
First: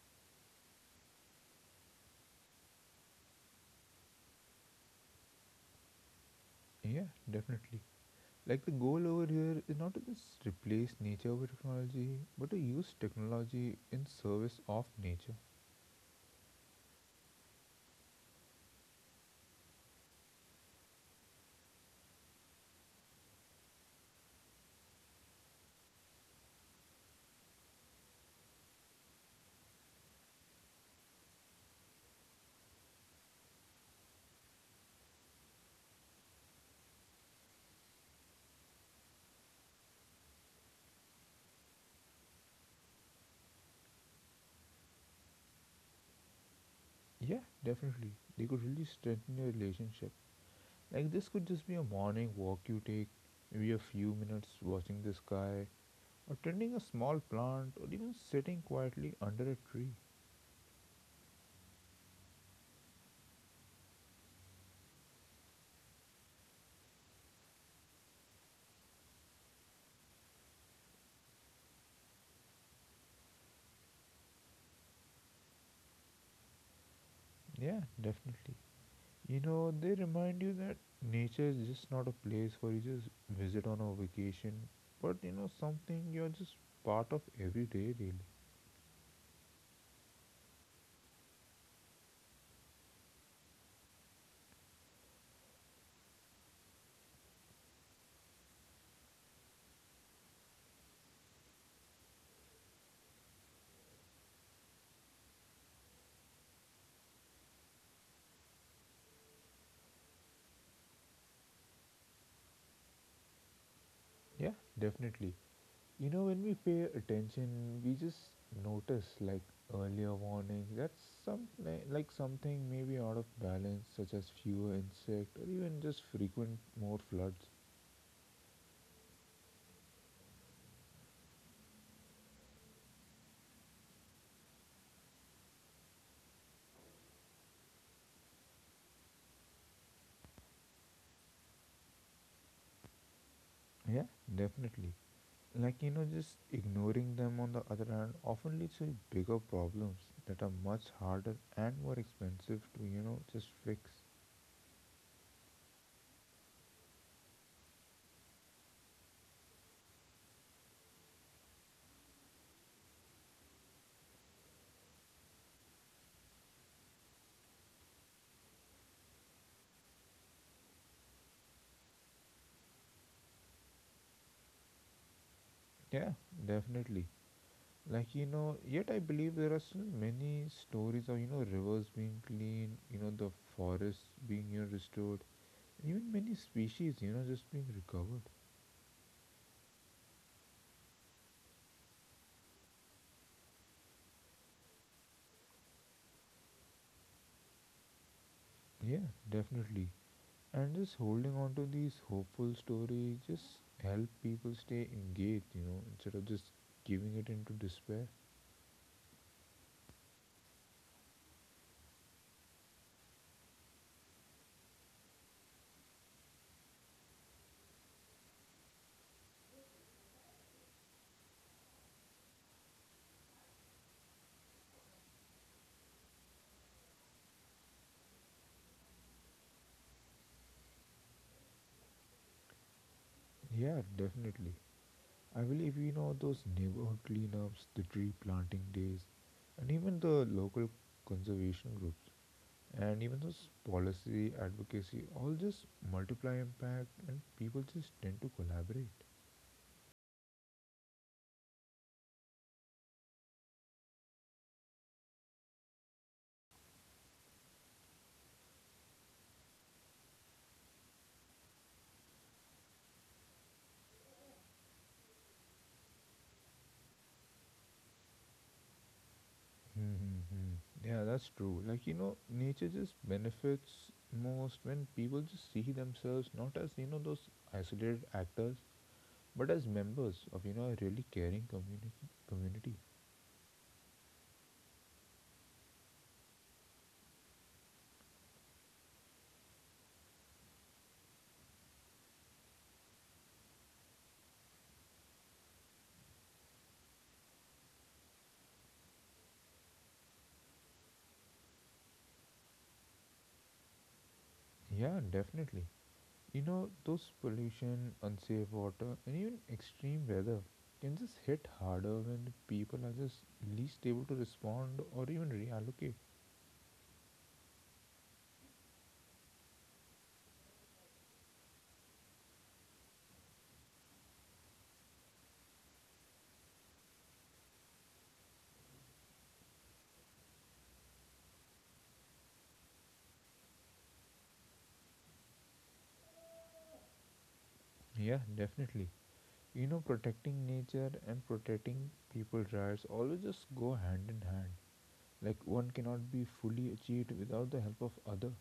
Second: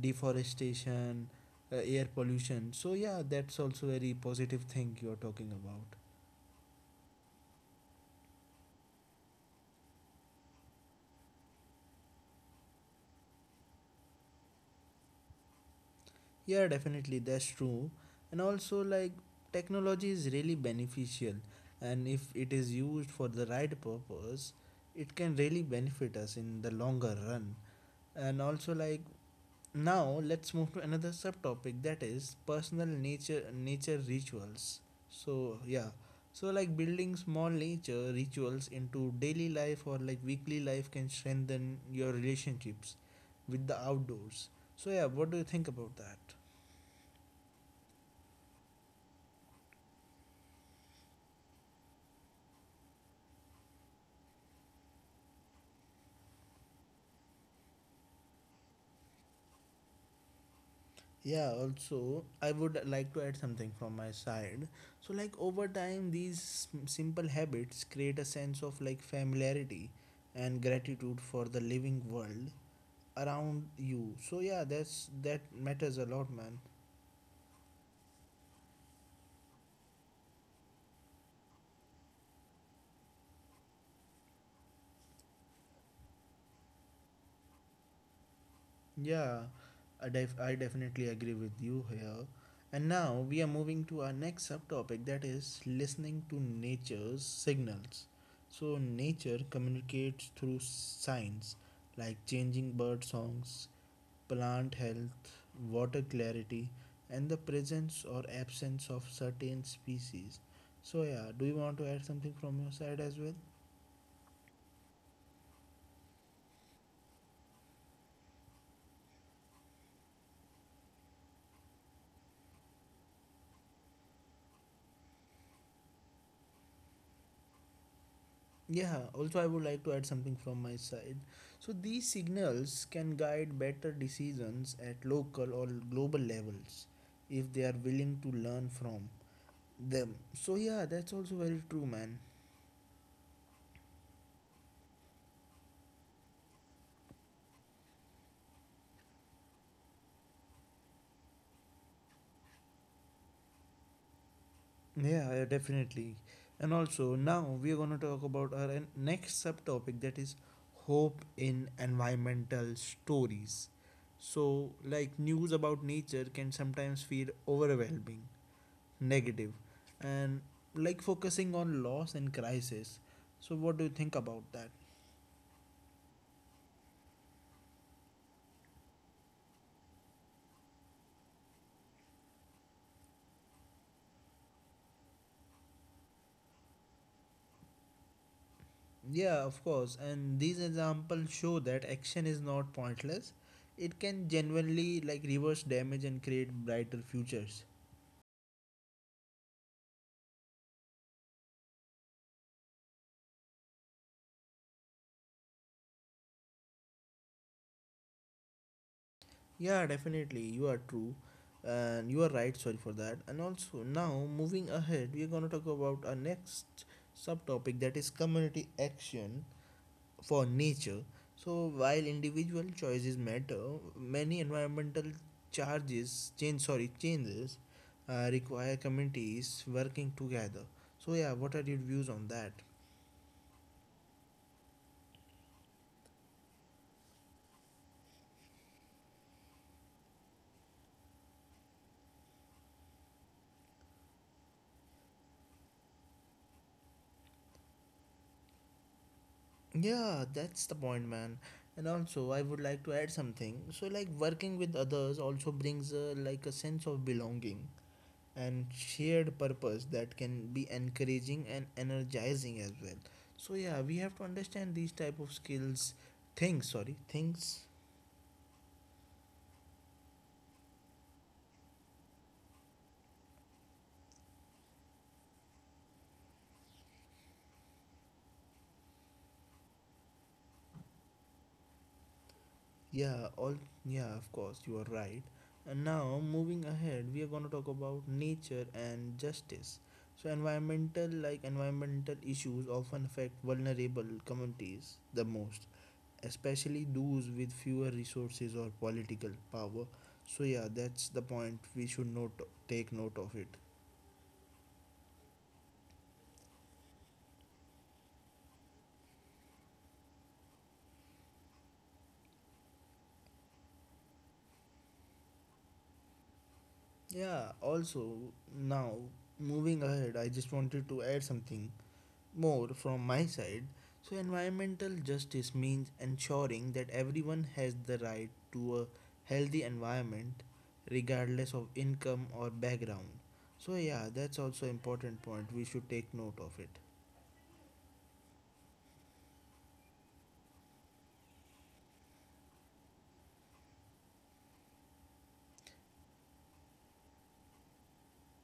A: deforestation, air pollution. So yeah, that's also very positive thing you're talking about.
B: Yeah, definitely. Like the goal over here is not to just replace nature with technology, but to use technology in service of nature.
A: Yeah, definitely, that's true. And also, like, technology is really beneficial, and if it is used for the right purpose, it can really benefit us in the longer run. And also, like, now let's move to another subtopic that is personal nature rituals. So, yeah. So like building small nature rituals into daily life or like weekly life can strengthen your relationships with the outdoors. So yeah, what do you think about that?
B: Yeah, definitely. They could really strengthen your relationship. Like this could just be a morning walk you take, maybe a few minutes watching the sky, or tending a small plant, or even sitting quietly under a tree.
A: Yeah, also, I would like to add something from my side. So, like, over time, these simple habits create a sense of like familiarity and gratitude for the living world around you. So, yeah, that's that matters a lot, man.
B: Yeah, definitely. They remind you that nature is just not a place where you just visit on a vacation, but something you're just part of every day, really.
A: Yeah, I definitely agree with you here. And now we are moving to our next subtopic that is listening to nature's signals. So, nature communicates through signs like changing bird songs, plant health, water clarity, and the presence or absence of certain species. So, yeah, do you want to add something from your side as well?
B: Yeah, definitely. When we pay attention, we just notice like earlier warnings that some like something maybe out of balance, such as fewer insect or even just frequent more floods.
A: Yeah, also, I would like to add something from my side. So, these signals can guide better decisions at local or global levels if they are willing to learn from them. So, yeah, that's also very true, man.
B: Yeah, definitely. Just ignoring them on the other hand often leads to bigger problems that are much harder and more expensive to just fix.
A: Yeah, definitely. And also, now we are going to talk about our next subtopic that is hope in environmental stories. So, like news about nature can sometimes feel overwhelming negative and like focusing on loss and crisis, so what do you think about that?
B: Yeah, definitely. Like yet I believe there are still many stories of rivers being clean, the forests being restored, even many species just being recovered.
A: Yeah, of course. And these examples show that action is not pointless. It can genuinely like reverse damage and create brighter futures.
B: Yeah, definitely. And just holding on to these hopeful stories just help people stay engaged instead of just giving it into despair.
A: Yeah, definitely, you are true. And you are right, sorry for that. And also, now moving ahead, we are going to talk about our next subtopic that is community action for nature. So while individual choices matter, many environmental charges change sorry changes require communities working together. So yeah, what are your views on that?
B: Yeah, definitely. I believe those neighborhood cleanups, the tree planting days, and even the local conservation groups, and even those policy advocacy all just multiply impact, and people just tend to collaborate.
A: Yeah, that's the point, man. And also, I would like to add something. So like working with others also brings like a sense of belonging and shared purpose that can be encouraging and energizing as well. So yeah, we have to understand these type of skills things sorry things.
B: Mm-hmm. Yeah, that's true. Like nature just benefits most when people just see themselves not as those isolated actors, but as members of a really caring community.
A: Yeah, all, yeah, of course you are right. And now moving ahead we are going to talk about nature and justice. So environmental issues often affect vulnerable communities the most, especially those with fewer resources or political power. So, yeah, that's the point we should note take note of it.
B: Yeah, definitely. Those pollution, unsafe water, and even extreme weather can just hit harder when people are just least able to respond or even reallocate.
A: Yeah, also, now moving ahead, I just wanted to add something more from my side. So, environmental justice means ensuring that everyone has the right to a healthy environment regardless of income or background. So, yeah, that's also important point we should take note of it.
B: Yeah, definitely. Protecting nature and protecting people's rights always just go hand in hand. Like one cannot be fully achieved without the help of other.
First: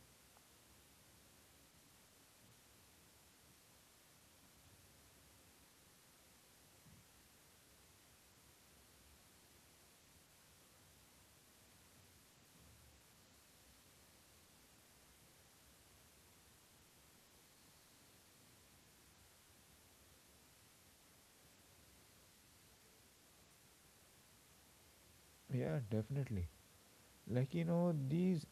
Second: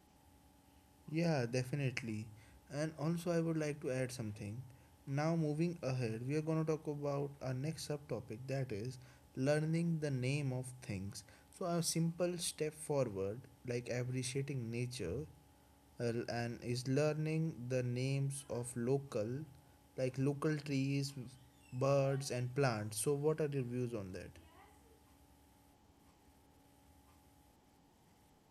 A: Yeah, definitely. And also, I would like to add something. Now, moving ahead, we are going to talk about our next subtopic that is learning the name of things. So, a simple step forward, like appreciating nature, and is learning the names of local trees, birds, and plants. So, what are your views on that?
B: Yeah, definitely. These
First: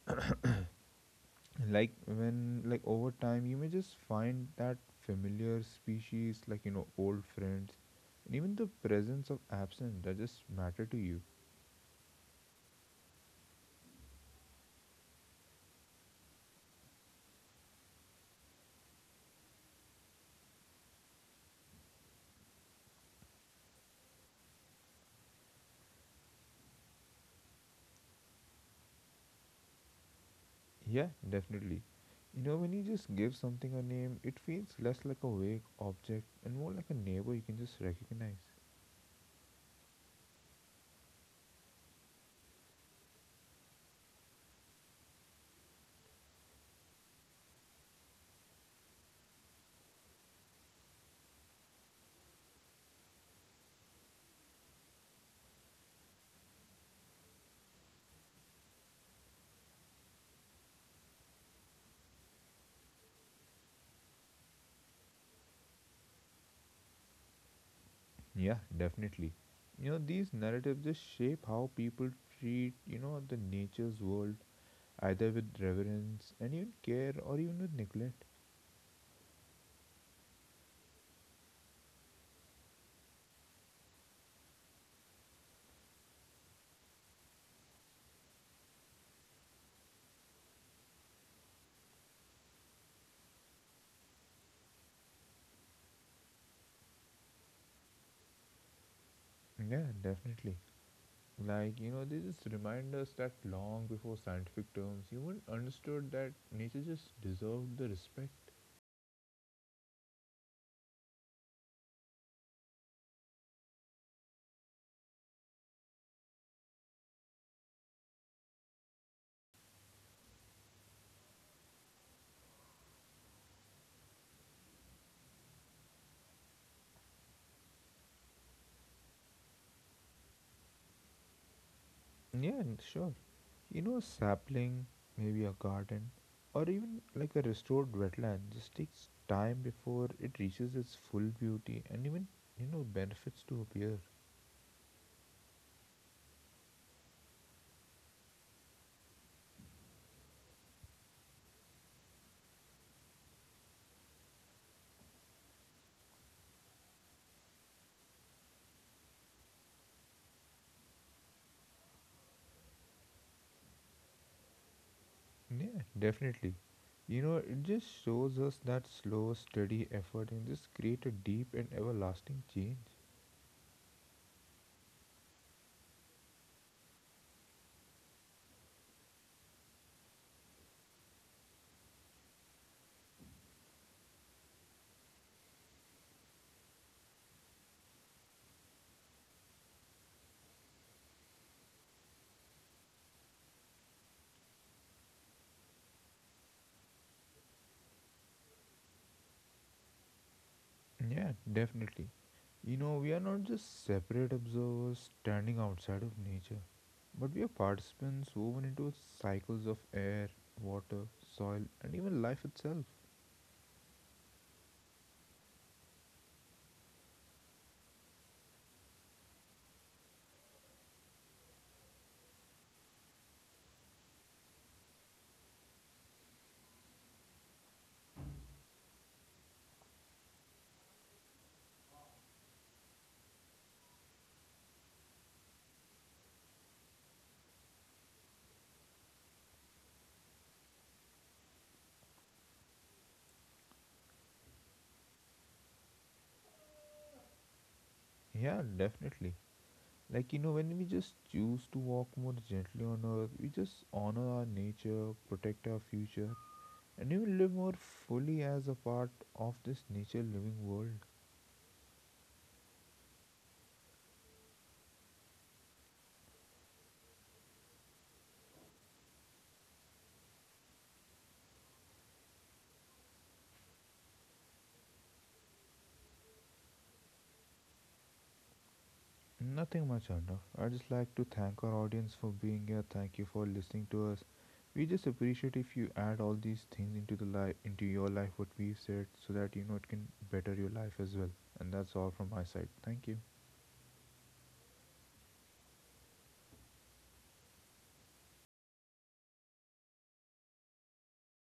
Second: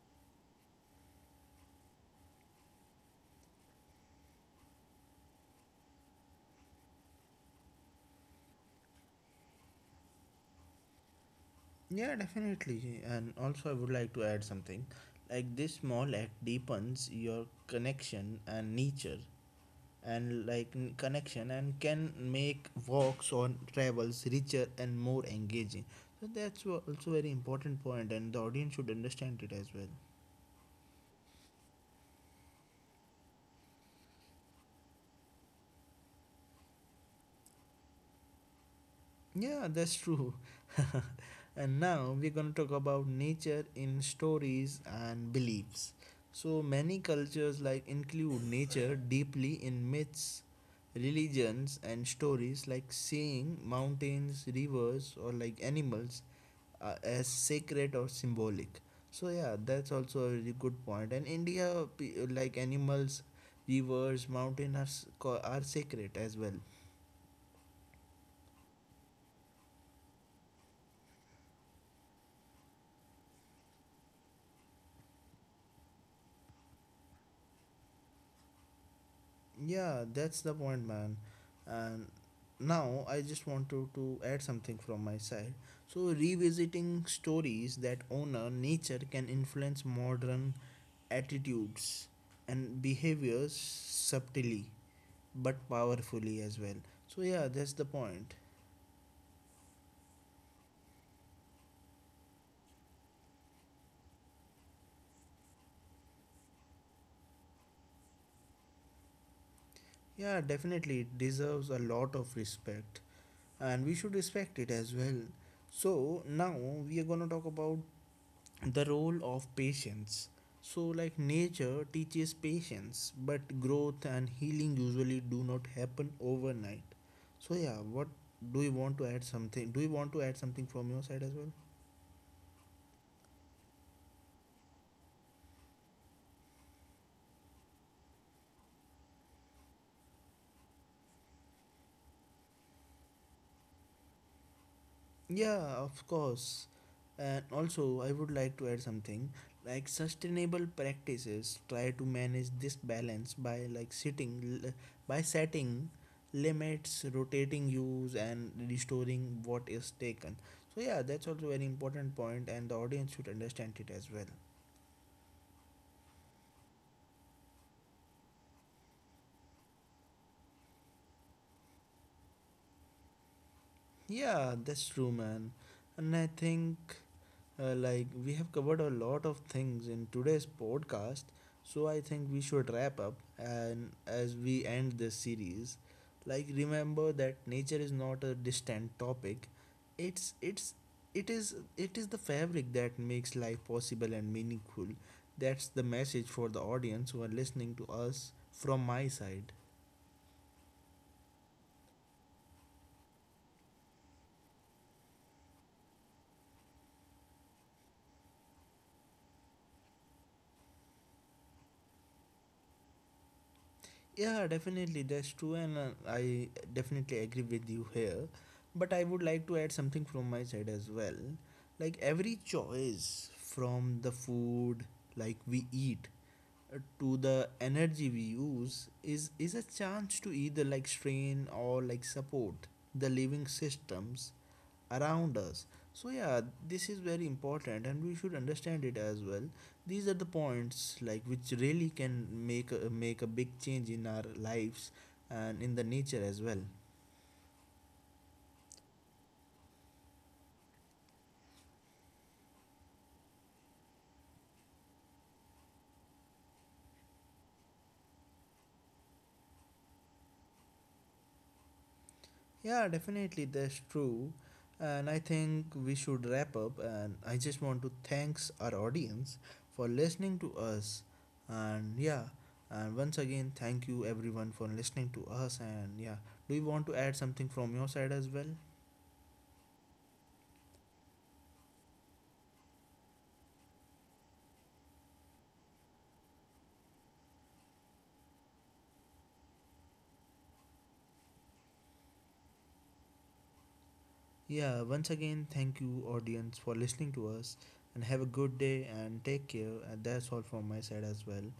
B: like when like over time you may just find that familiar species like old friends and even the presence of absence that just matter to you.
A: Yeah, definitely. And also, I would like to add something. Like this small act deepens your connection and nature, and connection and can make walks or travels richer and more engaging. So that's also very important point, and the audience should understand it as well.
B: Yeah, definitely. You know, when you just give something a name, it feels less like a vague object and more like a neighbor you can just recognize.
A: Yeah, that's true. <laughs> And now we're going to talk about nature in stories and beliefs. So many cultures like include nature deeply in myths, religions and stories like seeing mountains, rivers or like animals as sacred or symbolic. So yeah, that's also a really good point. And India, animals, rivers, mountains are sacred as well.
B: Yeah, definitely. You know, these narratives just shape how people treat the nature's world, either with reverence and even care or even with neglect.
A: Yeah, that's the point, man. And now I just want to add something from my side. So, revisiting stories that honor nature can influence modern attitudes and behaviors subtly but powerfully as well. So, yeah, that's the point.
B: Yeah, definitely. They just remind us that long before scientific terms, humans understood that nature just deserved the respect.
A: Yeah, definitely, it deserves a lot of respect, and we should respect it as well. So, now we are gonna talk about the role of patience. So like nature teaches patience, but growth and healing usually do not happen overnight. So yeah, what, do you want to add something, do you want to add something from your side as well?
B: Yeah, sure. A sapling, maybe a garden, or even like a restored wetland just takes time before it reaches its full beauty and even benefits to appear.
A: Yeah, of course. And also, I would like to add something like sustainable practices try to manage this balance by by setting limits, rotating use, and restoring what is taken. So yeah, that's also very important point, and the audience should understand it as well.
B: Yeah, definitely. It just shows us that slow, steady effort can just create a deep and everlasting change.
A: Yeah, that's true, man. And I think, like, we have covered a lot of things in today's podcast. So I think we should wrap up. And as we end this series, like, remember that nature is not a distant topic. It's it is the fabric that makes life possible and meaningful. That's the message for the audience who are listening to us from my side.
B: Yeah, definitely. We are not just separate observers standing outside of nature, but we are participants woven into cycles of air, water, soil, and even life itself.
A: Yeah, definitely, that's true, and I definitely agree with you here. But I would like to add something from my side as well. Like every choice from the food like we eat, to the energy we use is a chance to either like strain or like support the living systems around us. So, yeah, this is very important and we should understand it as well. These are the points like which really can make a big change in our lives and in the nature as well.
B: Yeah, definitely. When we just choose to walk more gently on earth, we just honor our nature, protect our future, and even live more fully as a part of this nature living world.
A: Yeah, definitely that's true. And I think we should wrap up, and I just want to thanks our audience for listening to us. And yeah, and once again thank you everyone for listening to us. And yeah, do you want to add something from your side as well?
B: Nothing much, Arnav. I just like to thank our audience for being here. Thank you for listening to us. We just appreciate if you add all these things into the life, into your life, what we've said, so that it can better your life as well. And that's all from my side. Thank you.
A: Yeah, once again, thank you, audience, for listening to us. And have a good day and take care. And that's all from my side as well.